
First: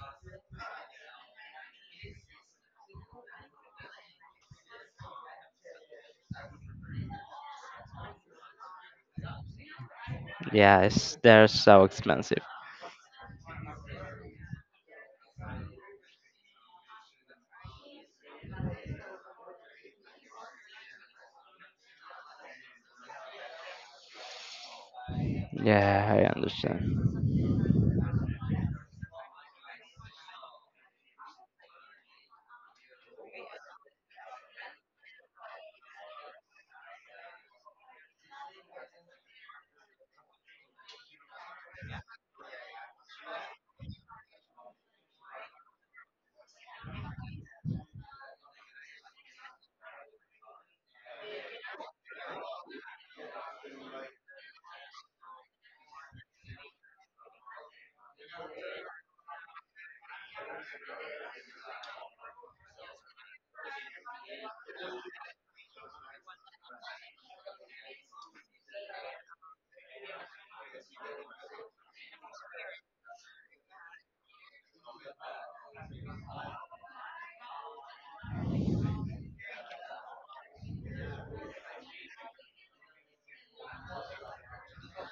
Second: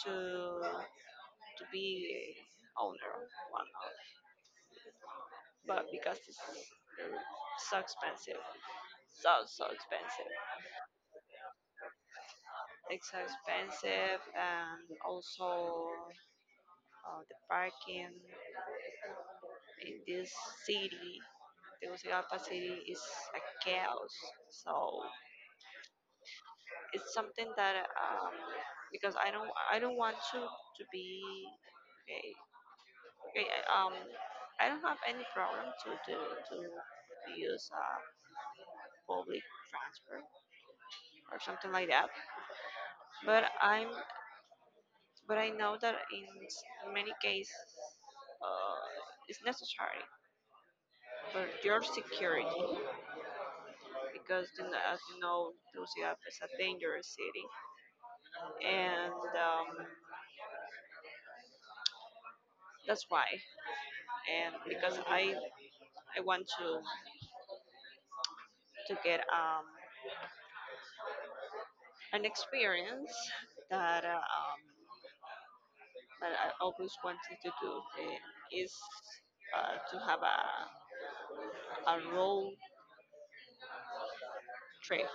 to to be owner one of, but because it's so expensive, so so expensive, Yeah, it's they're so expensive. it's so expensive. And also, uh, the parking in this city, Tegucigalpa city, is a chaos. So Yeah, I it's understand. something that, um because I don't I don't want to to be. Okay, okay, I- um I don't have any problem to to to use uh public transport or something like that. But I'm but I know that in s- many cases, uh, it's necessary for your security. Because, you know, as you know, Tegucigalpa is a dangerous city. And, um, that's why. And because I I want to to get, um, an experience that, uh, um, that I always wanted to do, uh, is, uh, to have a, a road trip,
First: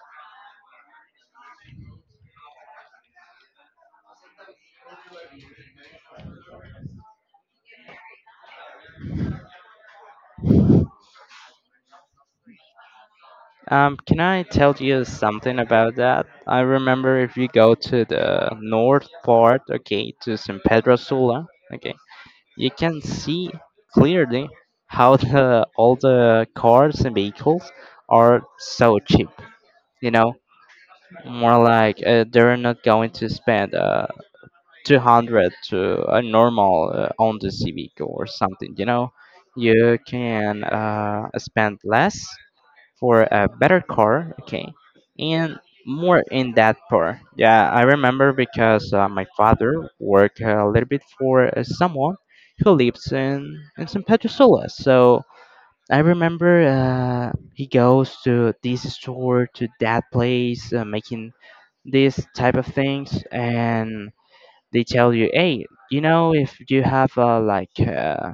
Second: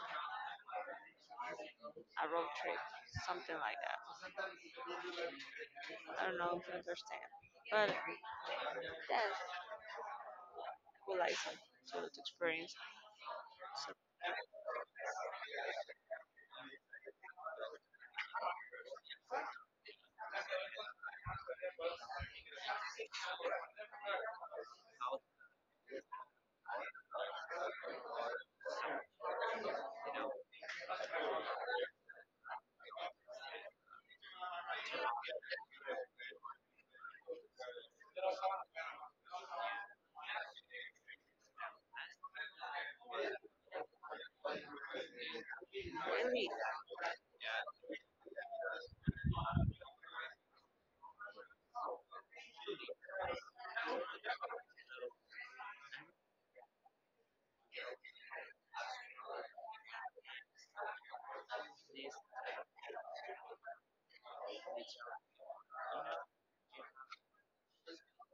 a road trip, something like that. I don't know if you understand, but that would like some sort of experience. Um, can I tell you something about that? I remember if you go to the north part, okay, to San Pedro Sula, okay, you can see clearly how the all the cars and vehicles are so cheap. You know, more like uh, they're not going to spend uh, two hundred to a normal uh, on this vehicle or something. You know, you can uh, spend less for a better car, okay, and more Really, in that part. Yeah, I remember because uh, my father worked a little bit for uh, someone who lives in in San Pedro Sula. So I remember uh, he goes to this store to that place, uh, making this type of things, and they tell you, hey, you know, if you have uh, like uh,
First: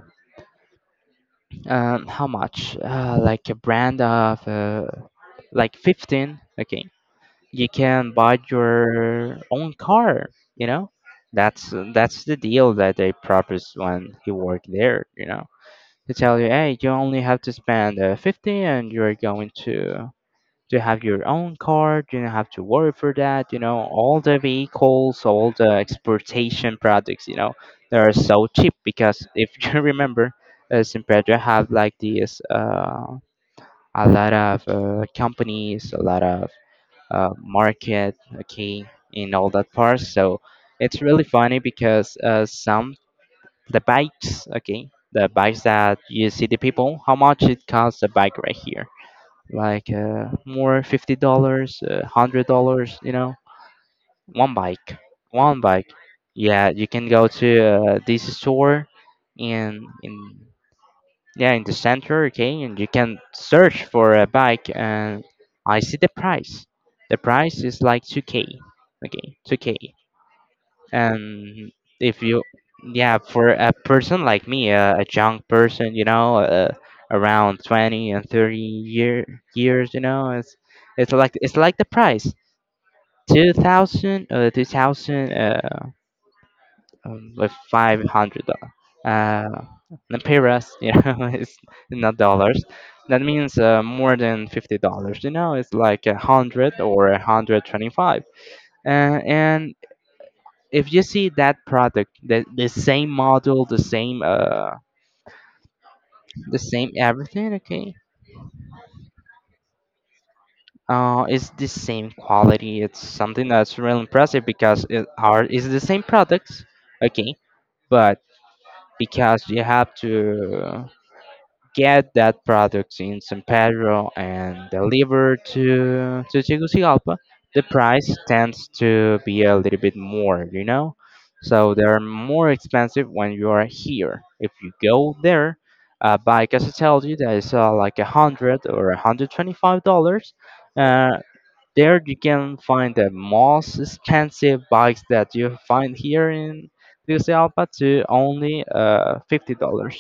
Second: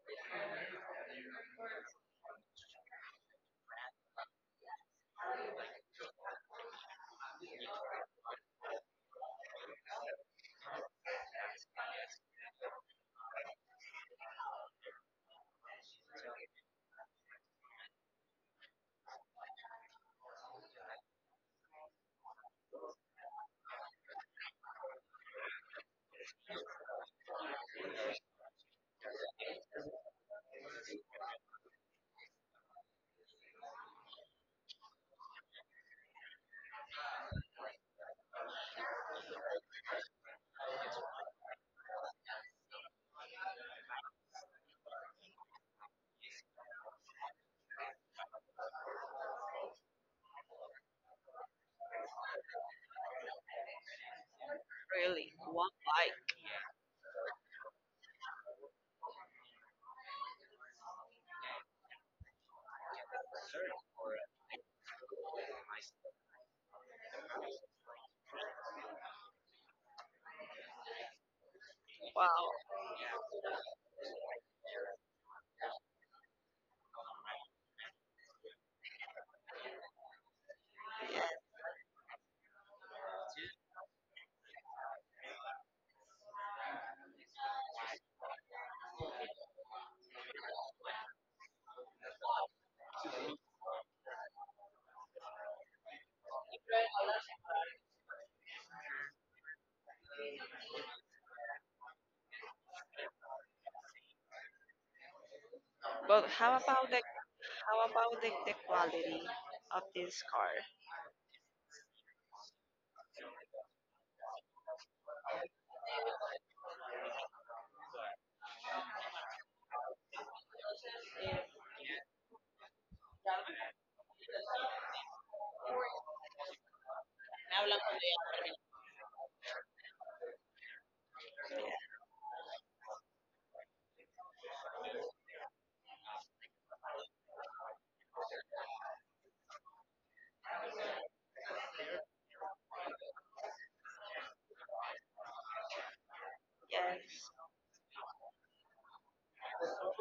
um, how much, uh, like a brand of. Uh, like fifteen, okay, you can buy your own car. you know that's that's the deal that they proposed when he worked there. You know to tell you, hey, you only have to spend uh, fifty and you're going to to have your own car. You don't have to worry for that. You know all the vehicles, all the exportation products. You know they are so cheap because if you remember uh, Simpedra have like these uh, a lot of uh, companies, a lot of uh, market, okay, in all that part. So it's really funny because uh, some the bikes, okay, the bikes that you see the people, how much it costs a bike right here? Like uh, more fifty dollars, uh, hundred dollars, you know, one bike, really, one one bike. bike. Yeah, you can go to uh, this store, and in yeah, in the center, okay, and you can search for a bike, and I see the price. The price is like two K, okay, two K. And if you, Wow. yeah, for a person like me, a, a young person, you know, uh, around twenty and thirty year, years, you know, it's it's like it's like the price, two thousand uh, two thousand um, with five hundred uh, lempiras, you know, it's not dollars. That means uh, more than fifty dollars. You know, it's like a hundred or a hundred twenty-five. Uh, and if you see that product, the, the same model, the same uh, But how the same about the, everything, how okay, about the, the quality of this car? uh, it's the same quality. It's something that's really impressive because it are is the same products, okay, but because you have to get that product in San Pedro and deliver to to Tegucigalpa, the price tends to be a little bit more, you know. So they're more expensive when you are here. If you go there, uh, bike as I told you, that is uh, like a hundred or a hundred twenty-five dollars. Uh, there you can find the most expensive bikes that you find here in Yes. Tegucigalpa to only uh, fifty dollars.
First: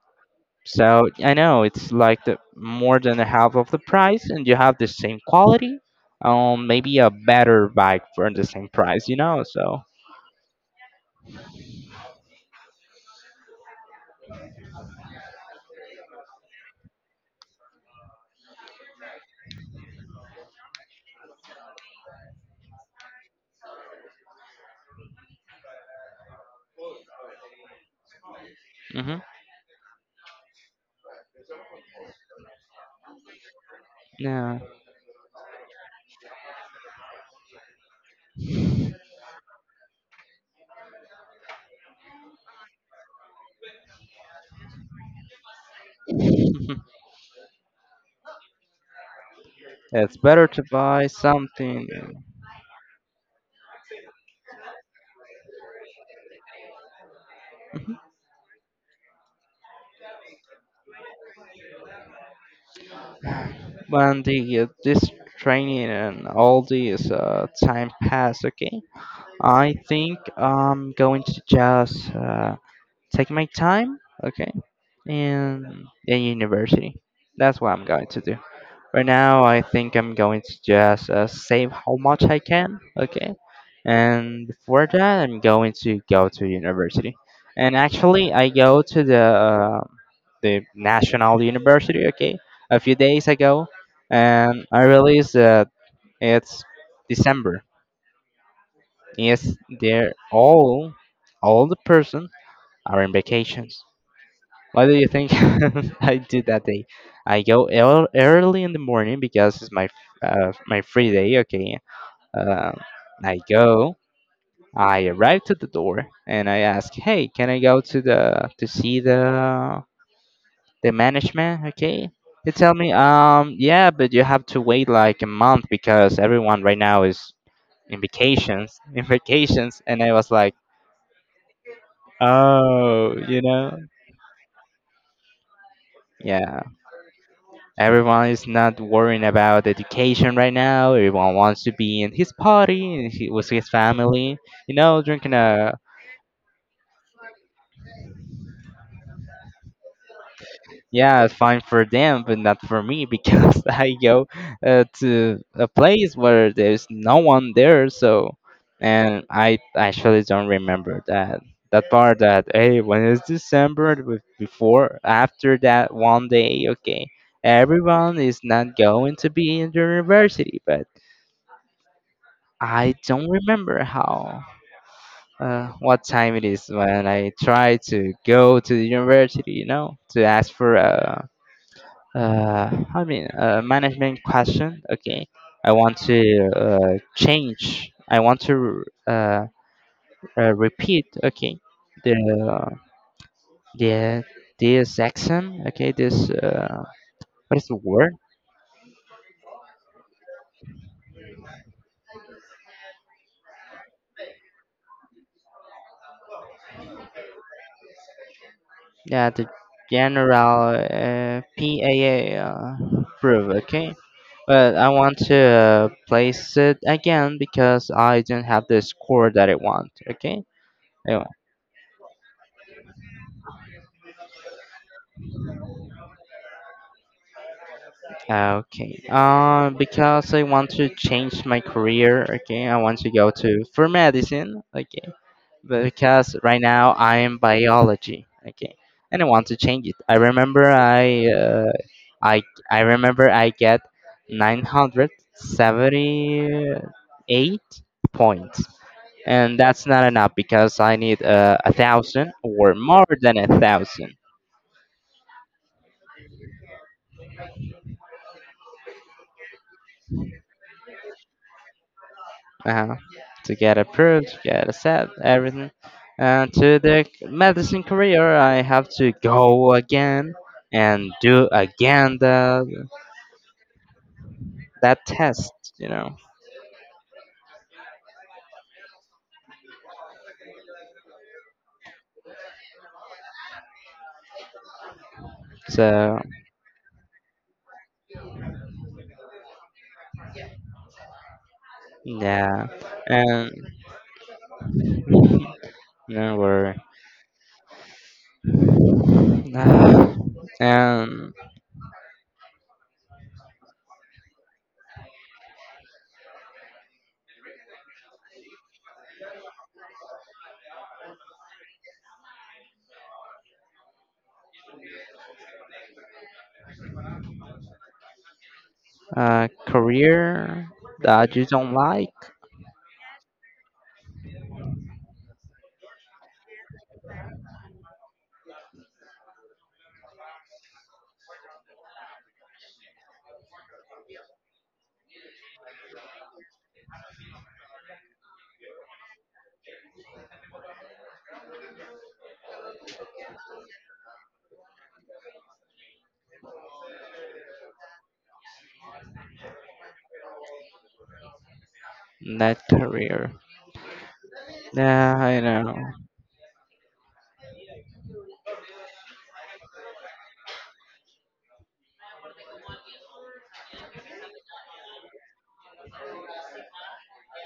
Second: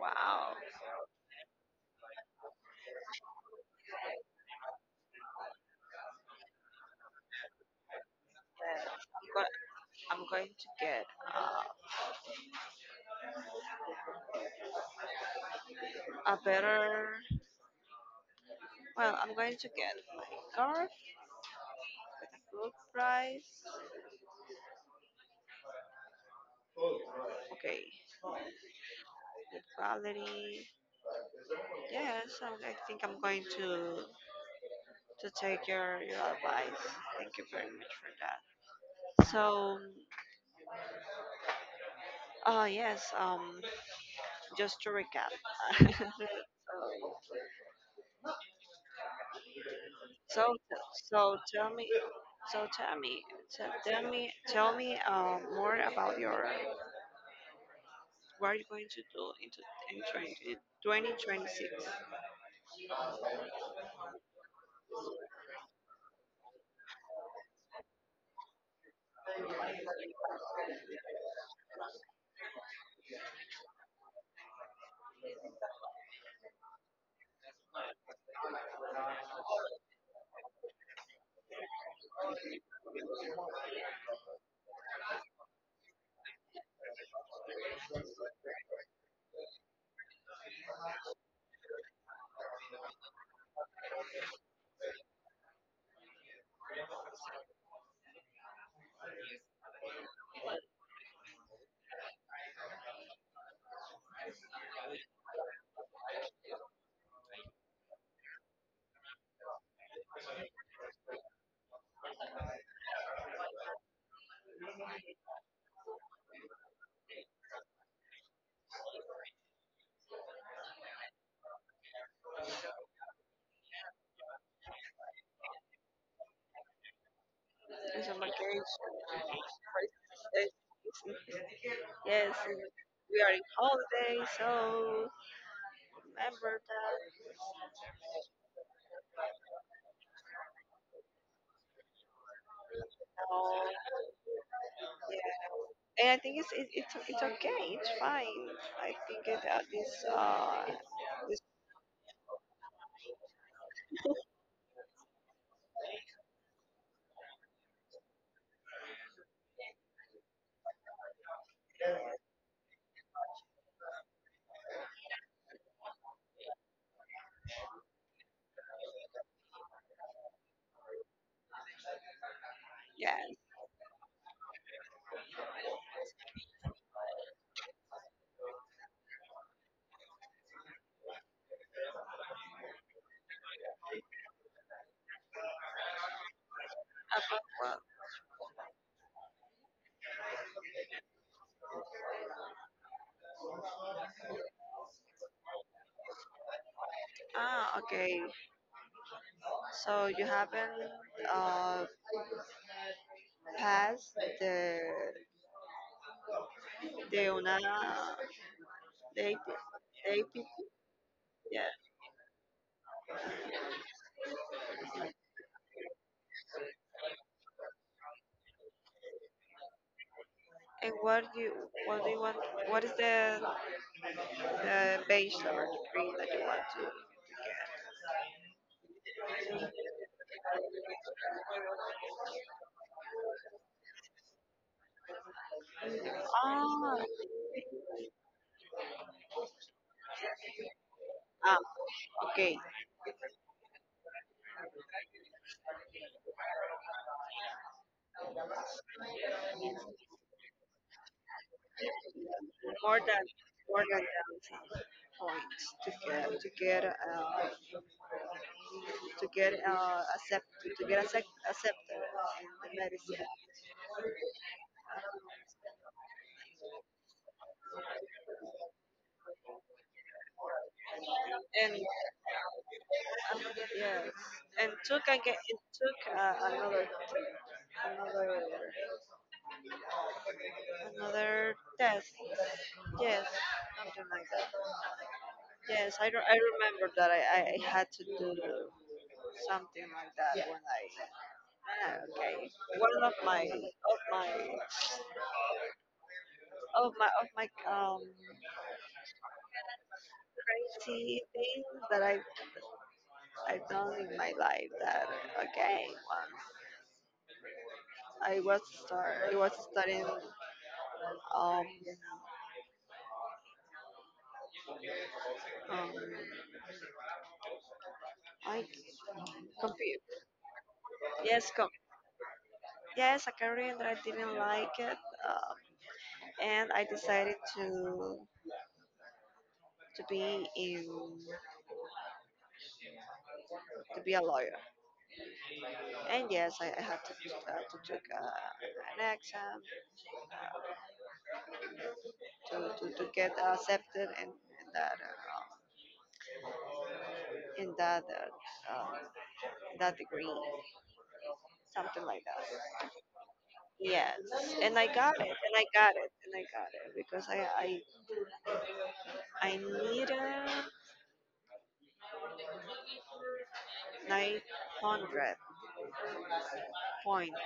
Wow. So I know it's like the more than a half of the price, and you have the same quality, um, maybe a better bike for the same Yes. price, you I'm, know. go- So I'm going to get, uh, a better. Well, I'm going to get my scarf with a good price. Okay, hmm good quality. Yes, I'm, I think I'm going to yeah, to take your your advice. Thank you very much for that. So, uh, yes. Um, just to recap. it's so, better to buy so tell me. something. So tell me, tell, tell me, tell me uh, more about your, Mhm. what are you going to do into entering in twenty twenty-six. When the uh, this training and all these uh, time pass, okay, I think I'm going to just uh, take my time, okay, and in university. That's what I'm going to do. Right now, I think I'm going to just uh, save how much I can, okay? And before that, I'm going to go to university. And actually, I go to the uh, the national university, okay, a few days ago, and I realized that it's December. Yes, they're all all the person are in vacations. Why do you think I do that day? I go ear- early in the morning because it's my f- uh, my free day. Okay, uh, I go. I arrive to the door and I ask, "Hey, can I go to the to see the the management?" Okay, they tell me, "Um, yeah, but you have to wait like a month because everyone right now is in It's on my case. vacations, in What vacations." And I is was this? like, Yes, "Oh, we are you in know, holiday, so remember yeah." that. Everyone is not worrying about education right now. Everyone wants to be in his party and he, with his Oh, family. You know, drinking yeah. a. And I think it's it, it's it's okay. It's fine. I think it, uh, this, uh Yeah, it's fine for them, but not for me because I go uh, to a place where there's no one there. So, and I actually don't remember that that part. That, hey, when it's December be- before after that one day, okay, everyone is not going to be in the university, but I don't yeah. remember how, uh, what time it is when I try to go to the university, you know, to ask for a, uh, I mean, a management question. Okay, I want to uh, About what? change. I want to uh, uh, repeat. Okay, the the this exam. Okay, this uh, what is the Ah, word? okay. So you haven't uh passed the the una Yeah, the the A P, general uh, yeah. P A A uh, proof. Okay, but I want to uh, place it again because I did not have the score that I want. Okay. And what Anyway, do you what do you want? What is the the bachelor degree that you want to. okay. Uh, because I want to change my career. Okay, I want to go to for medicine. Okay, but because right now Ah, I am biology. Okay, and I want to change it. I remember I ah, uh, I okay. I remember I get nine hundred seventy eight points. And that's not enough because I need uh, a thousand or More more than than a more than thousand thousand points to get to get uh, to get uh, accepted, to get accept, accepted in the uh, medicine. to get approved, to get accepted, everything. And to the medicine career, I have to go again and do And, again the uh, yes, and took that again test, it you took, know. uh, another another another test. Yes, something like that. Yes, I, So re- I remember that I, I I had to do something like that when I, ah, okay. yeah, One of my and of my no worry. of my of my um crazy And things that I I've done in my life, that, okay, once I was start I was studying, um um I uh, computer, career that you yes, com, don't like, yes, a career that I didn't like it. um, and I decided to to be in to be a lawyer. And yes, I, I had to, uh, to took, uh, an exam to, to, to get accepted in, in that, uh, in that uh, uh, that degree, something like that. that career. Yes, and I got Yeah, it, I and I know. got it, and I got it, because I I, I needed nine hundred points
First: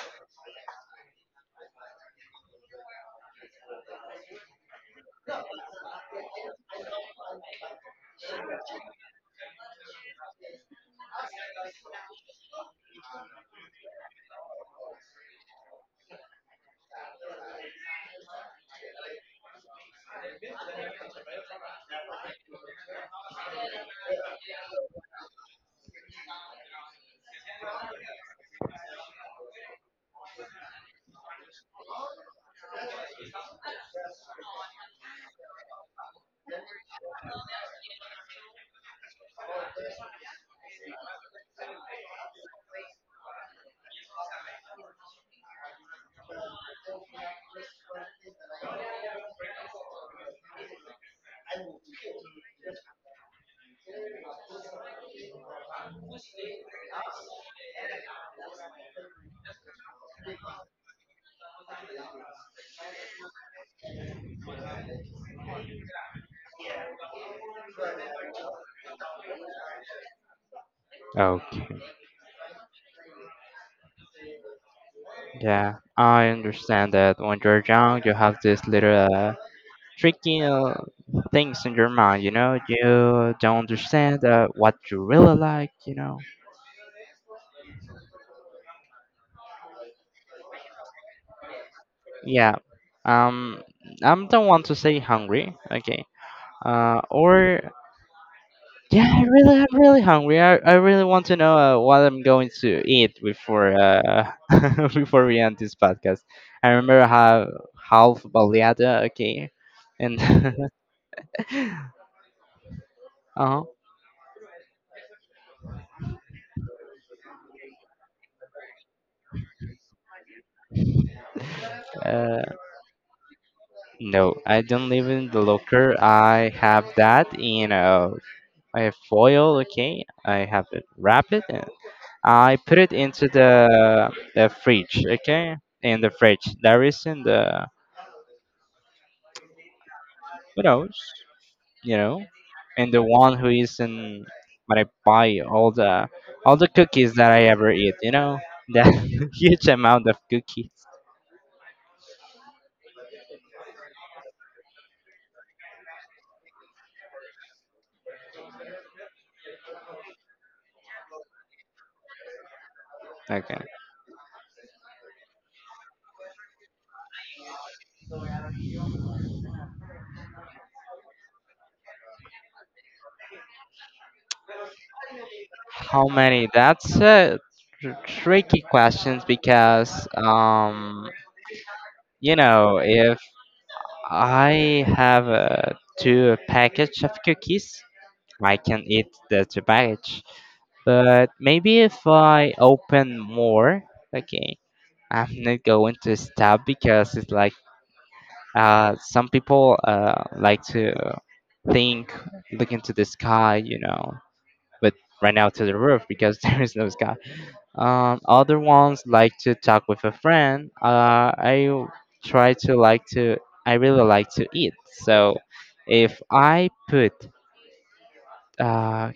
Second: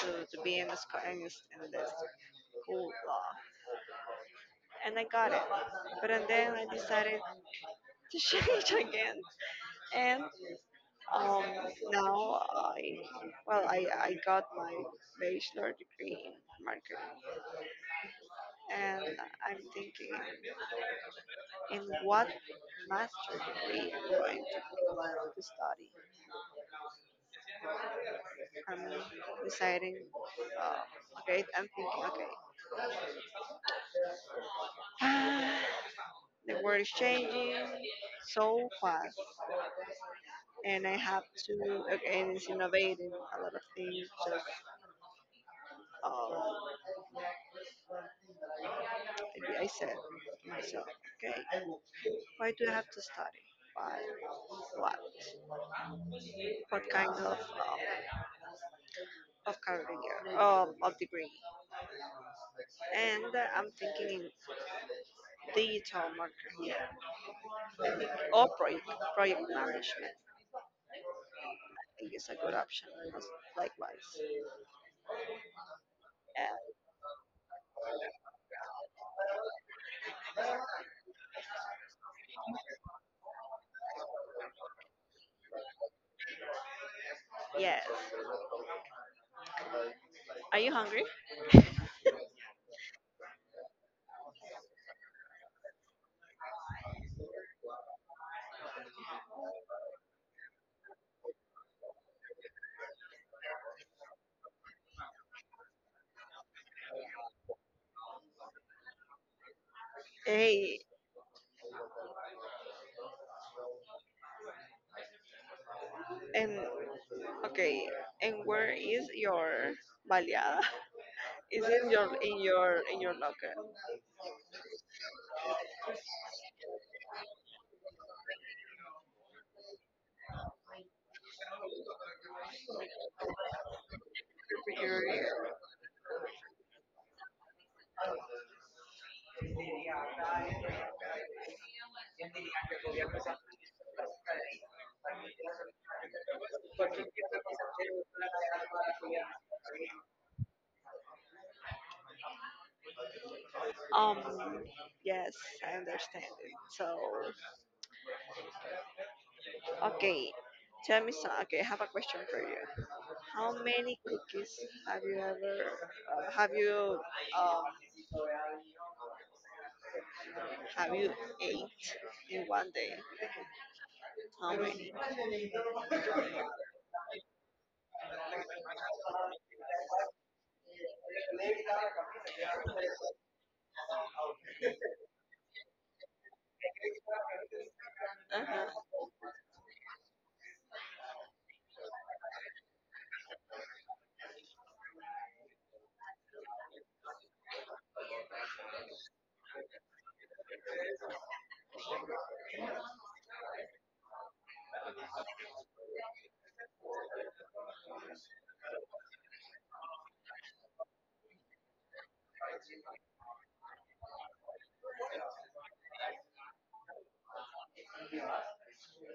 to, to be in the sc- in this in this school law, and I got it. But and then I decided to change again. And Um, now, I, well, I, I got my bachelor degree in marketing, and I'm thinking in what master degree I'm going to, plan to study. I'm deciding, uh, okay, I'm thinking, okay, the world is changing so fast, and I have to, okay, and it's innovating a lot of things. Just, um, I I said to myself, okay. Why do I have to study? Why? What? What kind of, um, of career? Um, of degree? And, uh, I'm thinking in digital marketing or project project management. Okay. I think it's a good option. Likewise. Yeah, I Uh, understand that when you're young, you have these little uh, tricky uh, things in your mind, you know? You don't understand uh, what you really like, you know? yes. Are you hungry? Yeah, um, I don't want to say hungry, okay? Uh, or, yeah, I really, I'm really hungry. I, I really want to know uh, what I'm going to eat before uh, before we end this podcast. I remember how half baleada, okay? And, Hey. uh-huh. And okay. And where is your baleada? Is it your, in uh, your in your locker? No, I don't live in the locker. I have that in a, a foil, okay? I have it wrap it and I put it into the the Your fridge, okay? In the fridge. There is in the who knows, you know? And the one who is in when I buy all the all the cookies that I ever eat, you know? The huge amount of cookies. um. Yes, I understand it. So. Okay, tell me some. Okay, I have a question for you. How Okay. many cookies have you ever uh, have you um have you ate in one day? How many? How many? That's a tr- tricky questions because um you know, if I have uh, two package of cookies, I can Uh-huh. eat the two package. But maybe if I open more, okay, I'm not going to stop because it's like uh, some people uh, like to think, look into the sky, you know, but right now to the roof because there is no sky. Um, other ones like to talk with a friend. Uh, I w- try to like to. I really like to eat. So, if I put uh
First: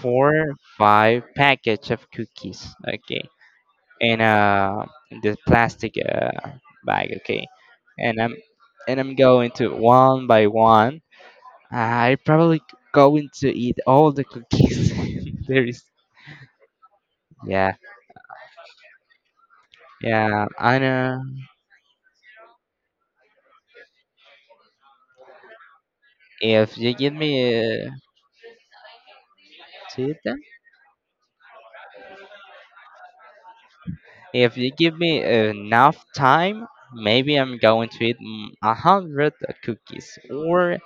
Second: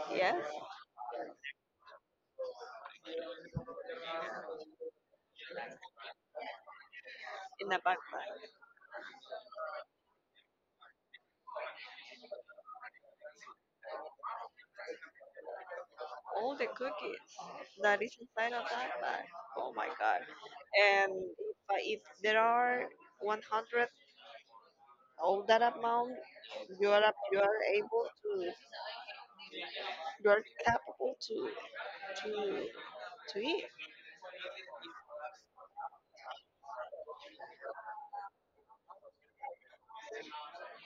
four Yes, five package of cookies, okay, in uh the plastic uh, bag, okay, in a and I'm backpack. and I'm going to one by one. I probably going to eat all the cookies. There is, All the cookies yeah, that is inside a backpack. Oh my god! yeah, I And know. if, I, if there are one hundred, all that amount, If you you are give ab- you are me. Uh, able to Eat you them. are capable to to to eat If you give me enough time, maybe I'm going to eat mm, a hundred cookies or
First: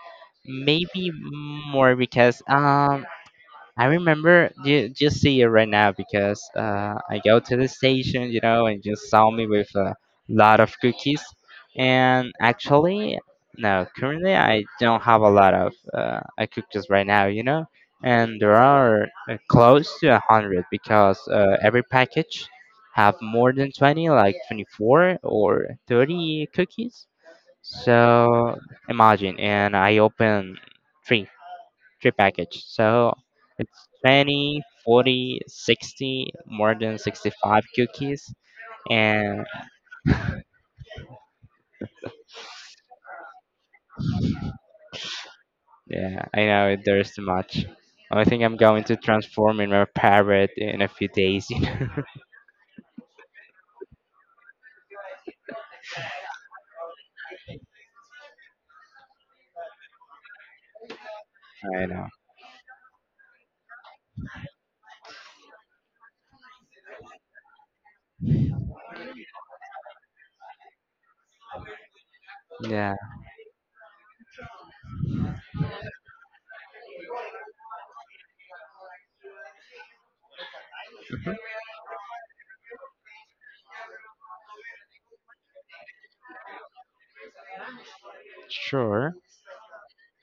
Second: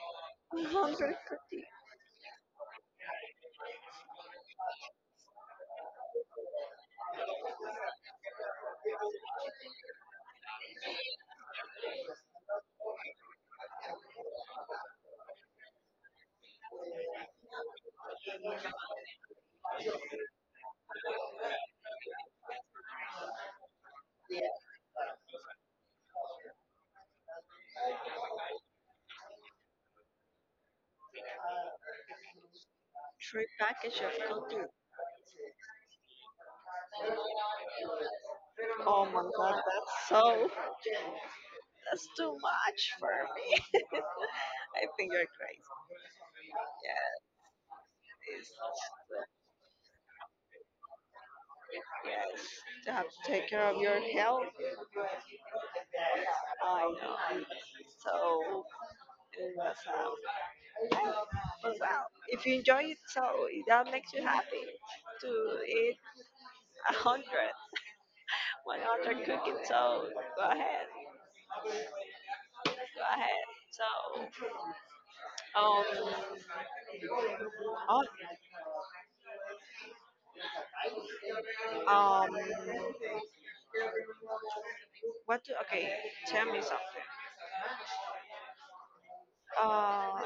maybe one hundred cookies. more because um I remember you just see it right now because uh, I go to the station, you know, and just saw me with a lot of cookies. And actually, no, currently I don't have a lot of uh, uh, cookies right now, you know. And there are uh, close to a hundred because uh, every package have more than twenty, like twenty-four or thirty cookies. So imagine, and I open three, three package. So Three package of cookies. twenty, forty, sixty, more than sixty-five cookies. Oh my And god, that's so that's too much for me. I think you're crazy. yeah, I know there's too much. I think I'm going to transform in a parrot in a few days. you know. Yes, yes. To have to take care of your health. I know. So it was, um, yeah. But I well, know. if you enjoy it, so that makes you happy to eat a hundred, one hundred cookies. So go ahead, Yeah, go ahead. So, um, oh, um, What do, okay, tell me something. sure. Uh,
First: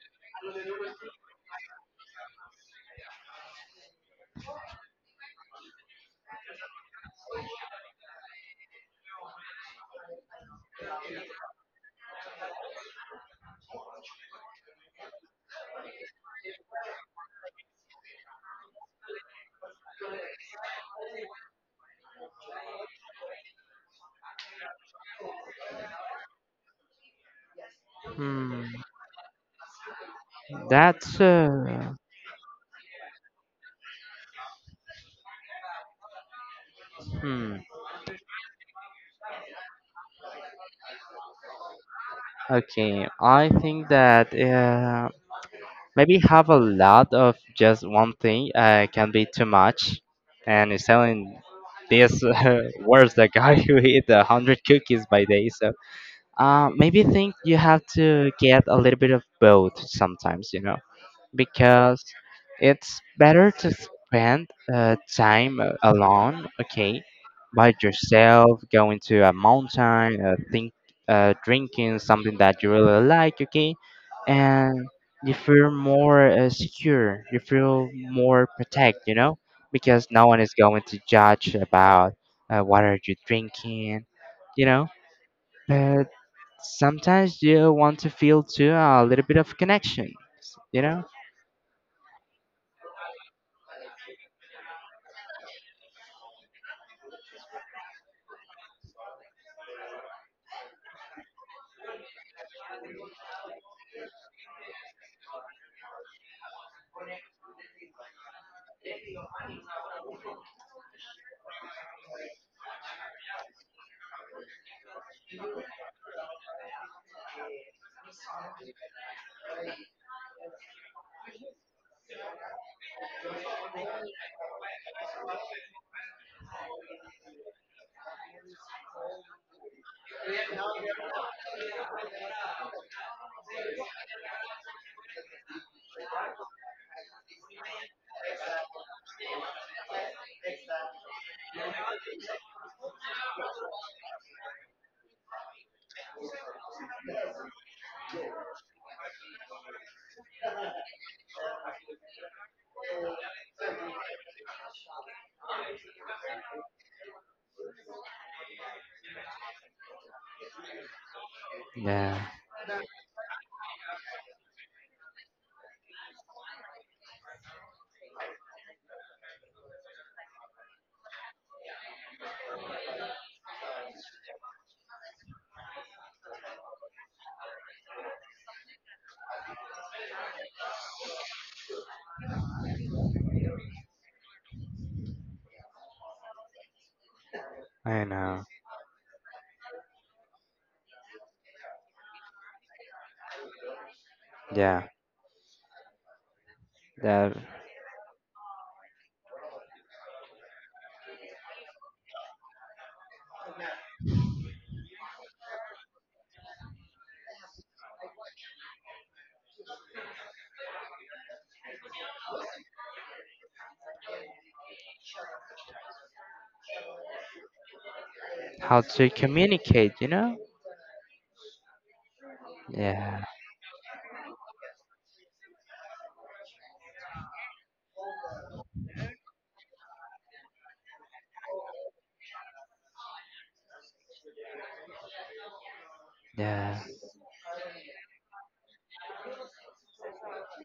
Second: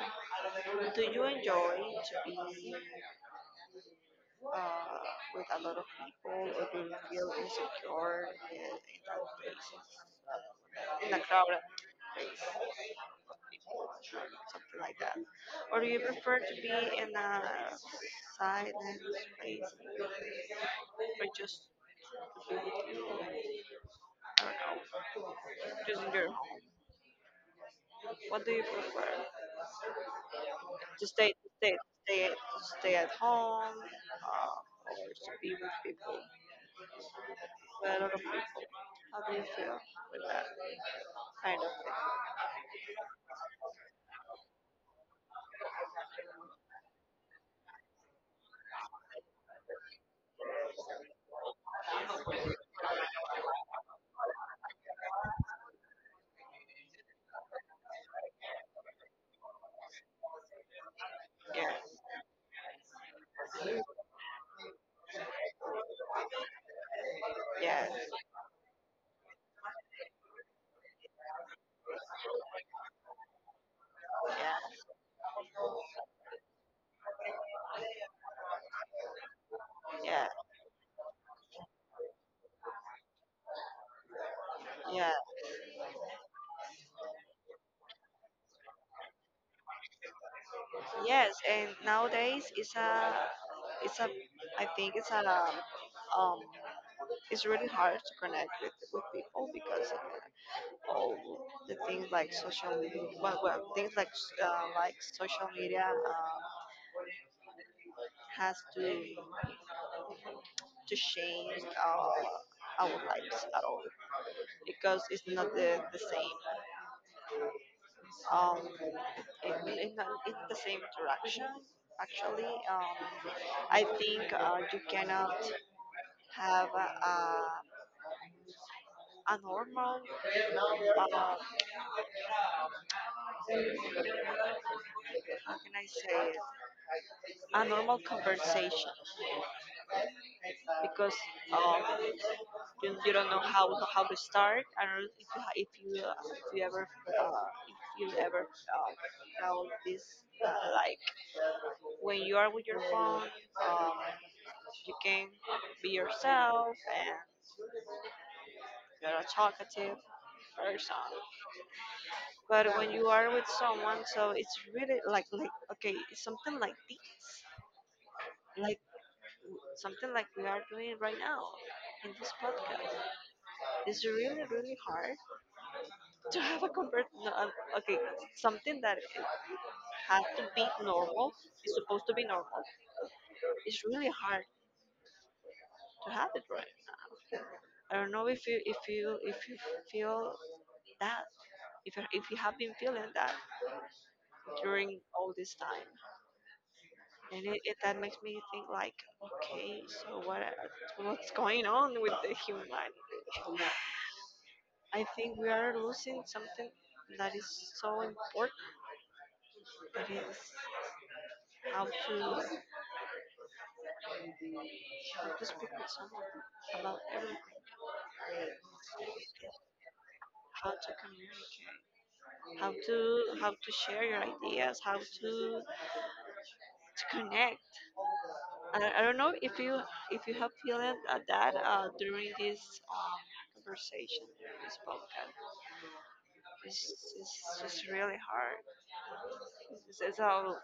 do you enjoy to be, uh, with a lot of people, or do you feel insecure in, in that place, in a crowd or something like that? Or do you prefer to be in a silent place, or just, just in your home? What do Hmm. you prefer? To That's. stay, to stay, to uh. stay, to stay at home, uh, or to be with people, Hmm. with a lot of people? How do you feel with that kind of Okay. I think that. uh, Maybe have a lot of just one thing uh, can be too much, and it's telling this uh, worse the guy who eat a hundred cookies by day. So uh, maybe think you have to get a little bit of both sometimes. You know, thing? Yeah, because it's better to spend uh, time a- alone, okay, by yeah, yourself, going to a mountain, uh, think, uh, drinking something that you really like, okay, and you feel more uh, secure, you feel more protect, you know, because no yeah, one is going to judge about uh, what are you drinking, you know, yeah, yeah. but sometimes you want to feel too a little bit of connection, you know. Yes, and nowadays, it's a, it's a, I think it's a, um, um, it's really hard to connect with, with people, because of the, all the things like social media. Well, well things like, uh, like social media, uh, has to to change our our lives at all. Because it's not the, the same, um, in, in, an- in the same direction. Actually, um, I think, uh, you cannot have a, a, a normal, uh, how can I say it, a normal conversation. Because, um, you, you don't know how, how to start. I don't know if you, ha- if you, uh, if you ever uh, if you ever uh, felt this, uh, like when you are with your phone, um, you can be yourself, you're a talkative person. Yeah. But when you are with someone, so it's really like, like okay, it's something like this, like w- something like we are doing right now in this podcast. It's really, really hard to have a convert. No, um, okay, something that it has to be normal is supposed to be normal. It's really hard to have it right. I I don't know know. if you if you if you feel that, if you, if you have been feeling that Yeah. during all this time. That And it, it that makes me think like, okay, so what what's going on with the humanity? I think we are losing something that is so important. That is how to, how to speak with someone about everything, how to communicate, you know? how to communicate, how Yeah. to, how to share your ideas, how to to connect. I, I don't know if you if you have feeling at that, uh, during this, um, conversation, this podcast. Yeah. It's, it's just really hard. This is all,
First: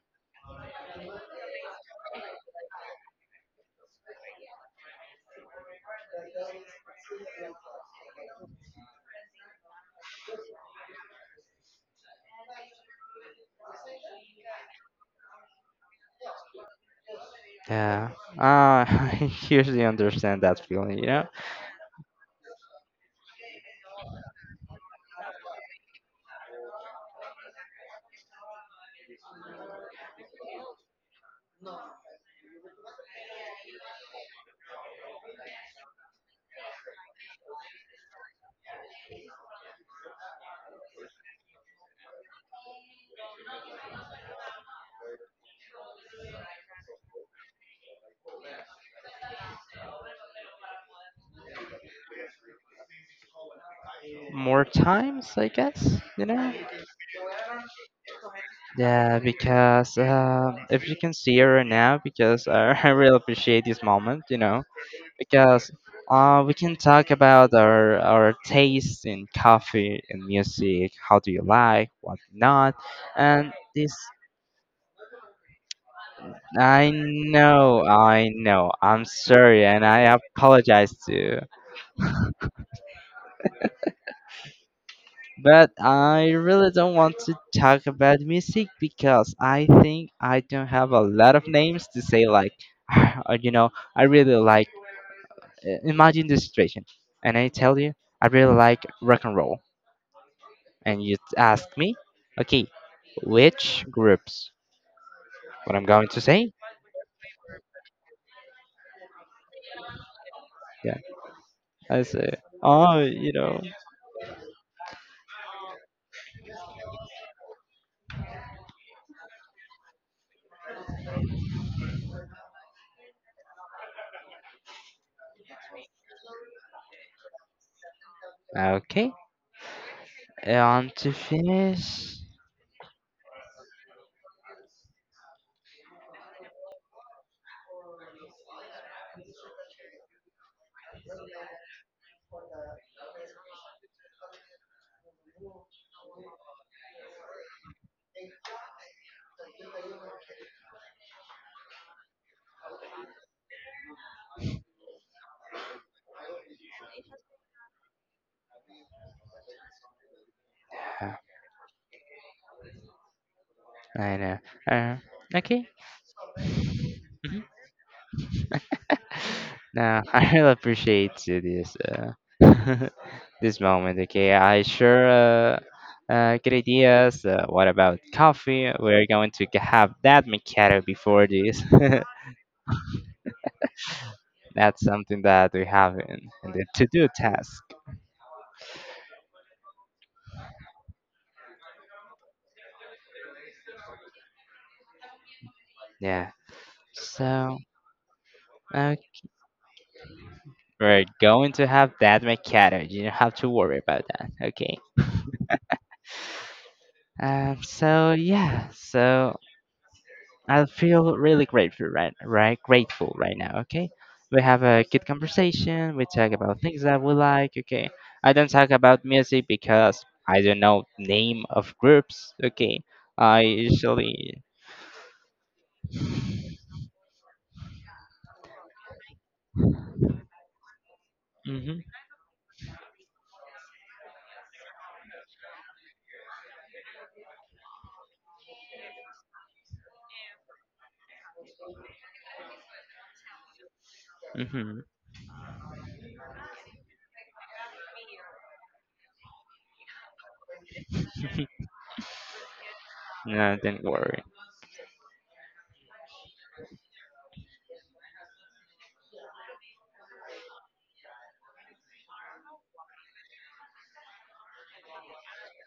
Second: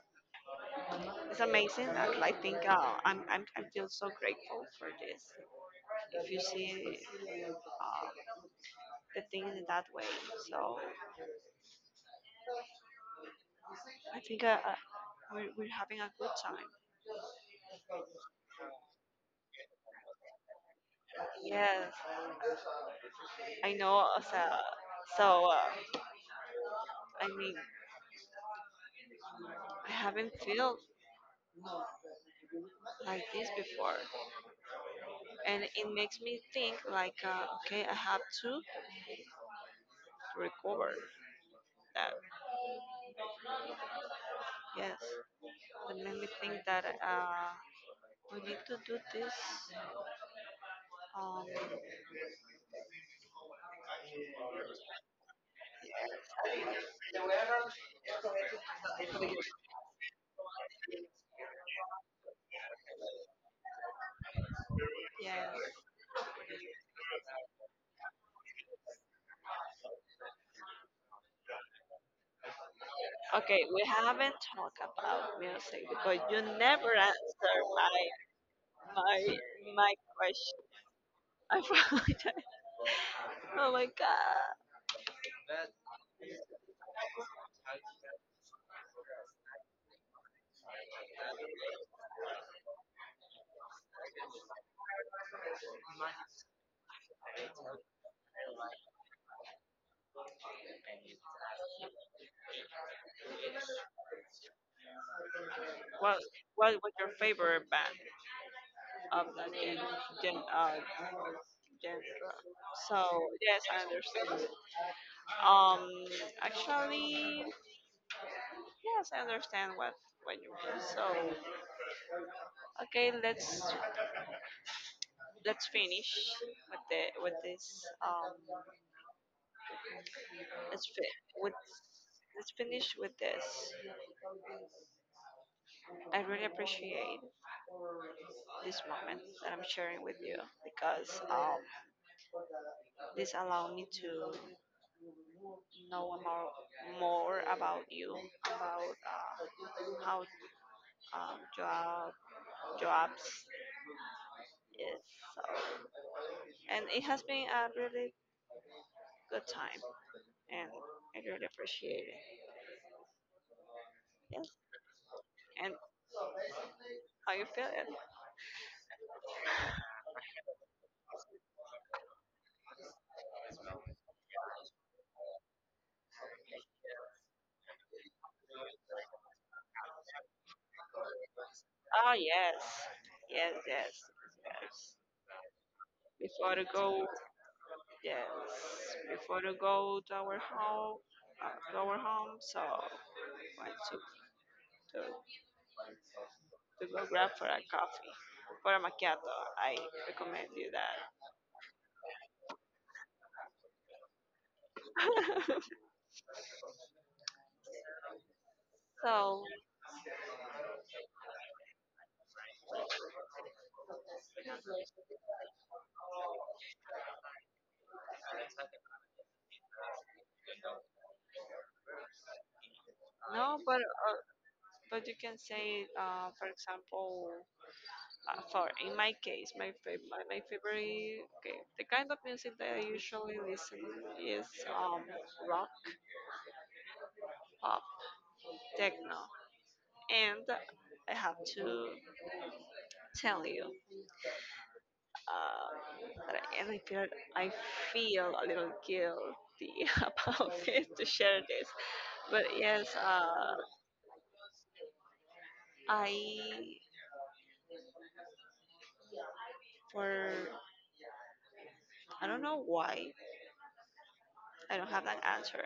it's amazing. I like think uh, I'm, I'm I feel so grateful for this. If you see, uh, the things in that way, so I think, uh, uh, we're we're having a good time. Yeah. Uh, I usually understand that feeling, you know? Yes, I know. uh, So, so uh, I mean, I haven't felt like this before, and it makes me think like, uh, okay, I have to recover that. Yes, it made me think that, uh, we need to do this Um, More times, I guess, you know? Yeah, because uh, if you can see it right now, because I, I really appreciate this moment, you know? Because yes. uh, we can talk about our, our taste in coffee and music, how do you like, what not, and Okay, we this haven't talked about music because you never I answered know, my I know. I'm my sorry and my I question. apologize too. I apologize. Oh my god. But I really don't want to talk about music because I think I don't have a lot of names to say, like, or, you know, I really like, uh, imagine the situation. And I tell you, I really like rock and roll. And you ask me, okay, which groups? What I'm going What to say? what was your favorite band of that, gen, gen uh, Yeah. genre? I say, oh, So you know. yes, I understand. Um, actually, yes, I understand what what you mean. So okay, let's let's finish with the with this, um Okay. Let's, And to fi- with, finish. let's finish with this. I really appreciate this moment that I'm sharing with you, because, um, this allowed me to know more, more about you. About, uh, how, um, job, jobs is. So, and it has been a really good time, and I really appreciate it. I know. Yes. Uh, okay. And how you feeling? Now I really appreciate you this uh, this moment. Okay, I sure uh, uh, good ideas. Uh, what about coffee? We're going to g- have that Mikado before this. Oh, yes, yes, yes, That's yes. something that we have in, Before in to the go, to-do task. yes, before to go to our home, uh, to our home. So went to, to Yeah. to go grab for a So coffee, for a uh, macchiato. I recommend you we're going to have that Mikado. You don't have to worry about that. Okay. that. Um. So yeah. So So I feel really grateful right right grateful right now, okay? We have a good conversation, we talk about things that we like, okay? I don't talk about music because I don't know name of groups, okay? I no, but, uh, usually but you can say, uh, for example, uh, for in my case, my fav- my, my favorite, okay, mhm, the kind of music that I usually listen is, um rock, pop, techno, and I have to tell you. mhm, Um, but every period I feel a little guilty about this, to share this. But yes, no, uh, don't worry. I for I don't know why, I don't have an answer.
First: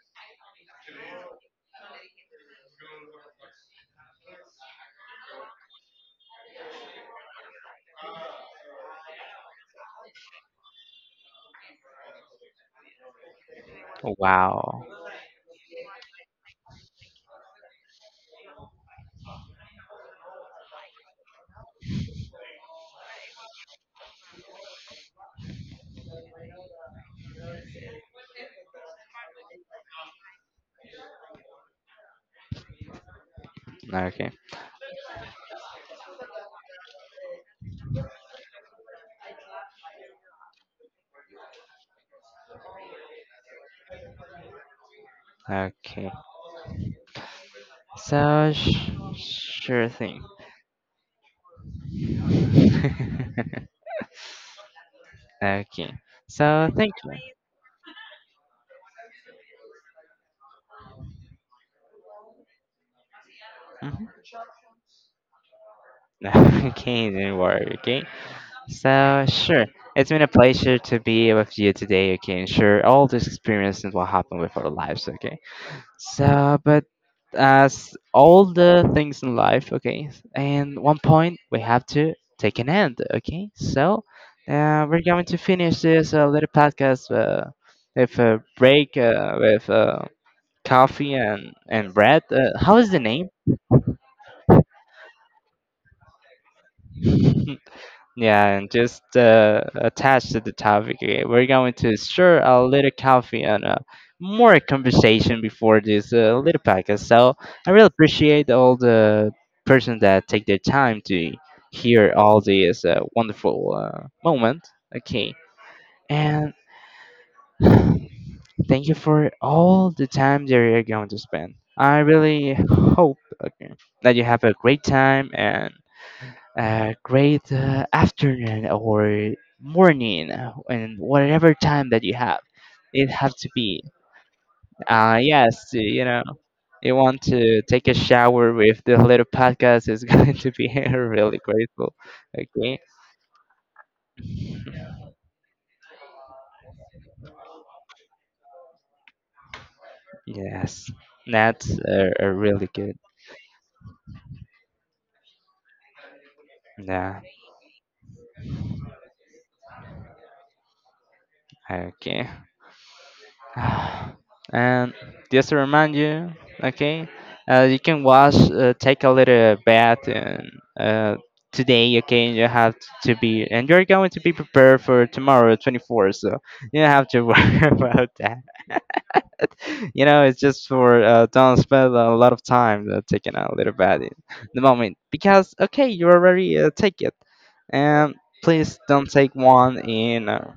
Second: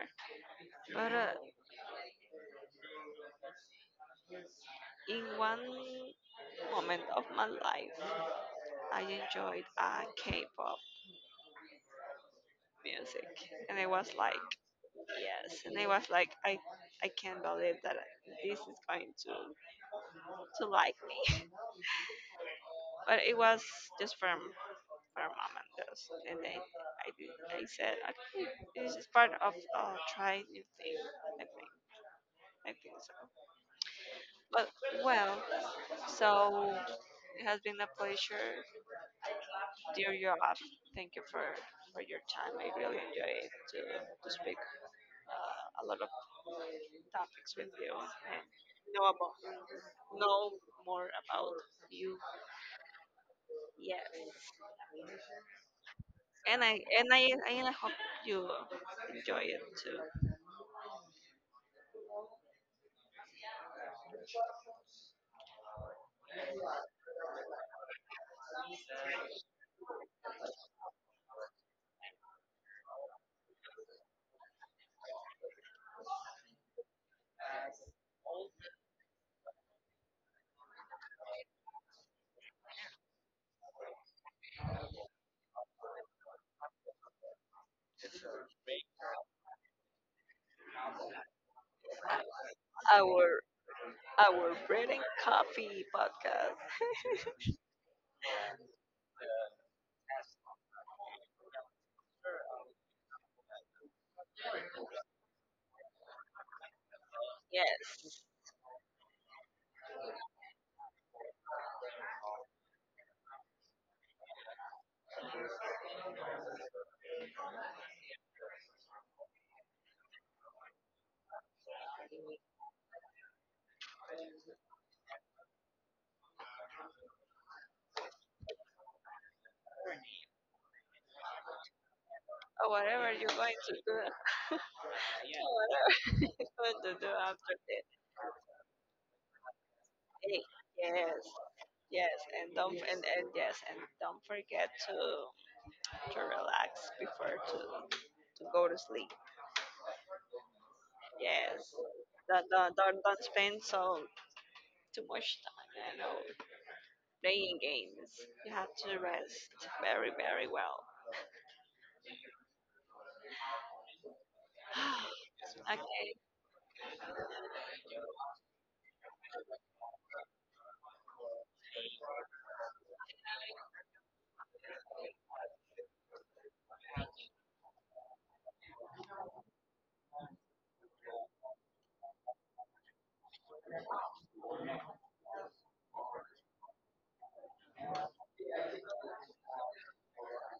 But, uh, in one moment of my life, I enjoyed, uh, K-pop music, and I was like, Wow. yes. And I was like, I I can't believe that this is going to to like me. But it was just from Our mom and those. And then I did. I said, I think it is just part of, uh, trying new thing. I think. I think so. Okay. But well, so it has been a pleasure, dear Joab. Thank you for for your time. I really enjoyed to to speak, uh, a lot of Okay. topics with you. So sh- Know about sure thing. know more about you. Yes. Okay. And So I thank and you. I and I hope you enjoy it too. Mhm. Okay, don't worry, okay? So, sure. It's been a pleasure to be with you today, okay, and share all these experiences and what happened with our lives, okay? So, but as all the things in life, okay, and one point we have to take an end, okay? So, uh, we're going to finish this uh, little podcast uh, with a break uh, with uh, coffee and, and bread. Uh, how is the name? Our our bread and coffee podcast. Yeah, and just uh, attached to the topic, okay, we're going to stir a little coffee and uh, more conversation before this uh, little podcast. So I really Yes. appreciate all the person that take their time to hear all these uh, wonderful uh, moment. Okay, and thank you for all the time that you're going to spend. I really hope okay, that you have a great time and a great uh, afternoon or morning uh, and whatever time that you have Or it whatever you're have to going to be do. uh, yes, Whatever you know, you're going to you do. want to after- take a shower with the little podcast is going Hey, to be yes, really grateful, yes. And don't okay, and, and yes, and don't forget to to relax before to to go to sleep. yes, Yes. that's uh, a Don't really don't good, don't, don't spend so too much time, you know, yeah, playing games. You have to rest very, very well. okay, and just to remind you, okay, uh, you can wash, uh, take a little bath and, uh, today, okay, and you have to be, and you're going to be prepared for tomorrow, twenty-four, so you don't have to worry about that. You know, it's just for, uh, don't spend a lot of time uh, taking a little bath in the moment, because, okay, you already uh, take it, and please don't take one in. Uh,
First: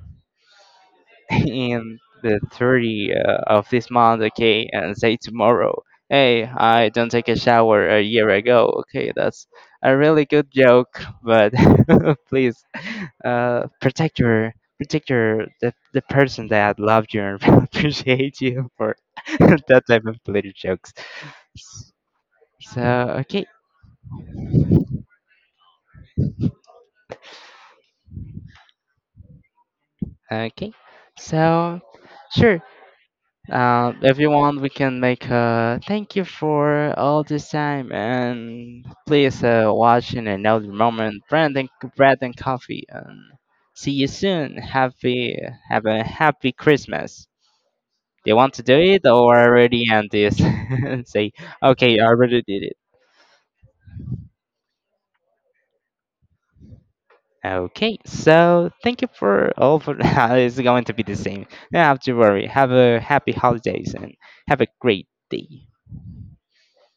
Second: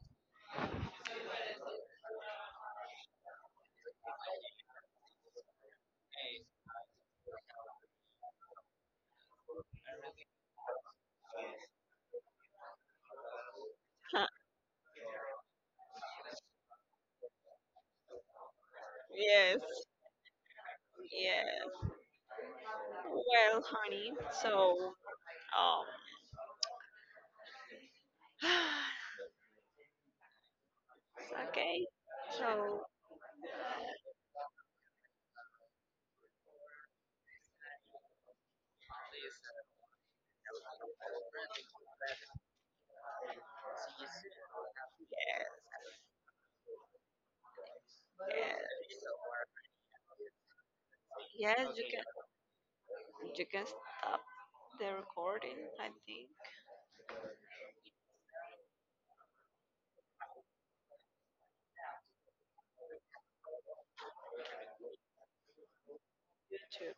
in the thirty uh, of this month, okay, and say tomorrow, hey, I don't take a shower a year ago, okay, that's a really good joke, but please uh, protect your protect your the, the person that loved you and appreciate you for that yes. type of little jokes. Yes. So okay, Well, honey, so, um, okay, so okay, sure. so Uh, if you want, we can make a thank you for all this time and please uh, watch in another moment. Bread and bread and coffee and see you soon. Happy yes, have a happy Christmas. Do you want to do it or already end this? Say yes, yes, okay, I already did it. you, you can stop the recording. I think Okay, so thank you for all for it's going to be the same. You don't have to worry. Have a happy holidays and have a great day. you too.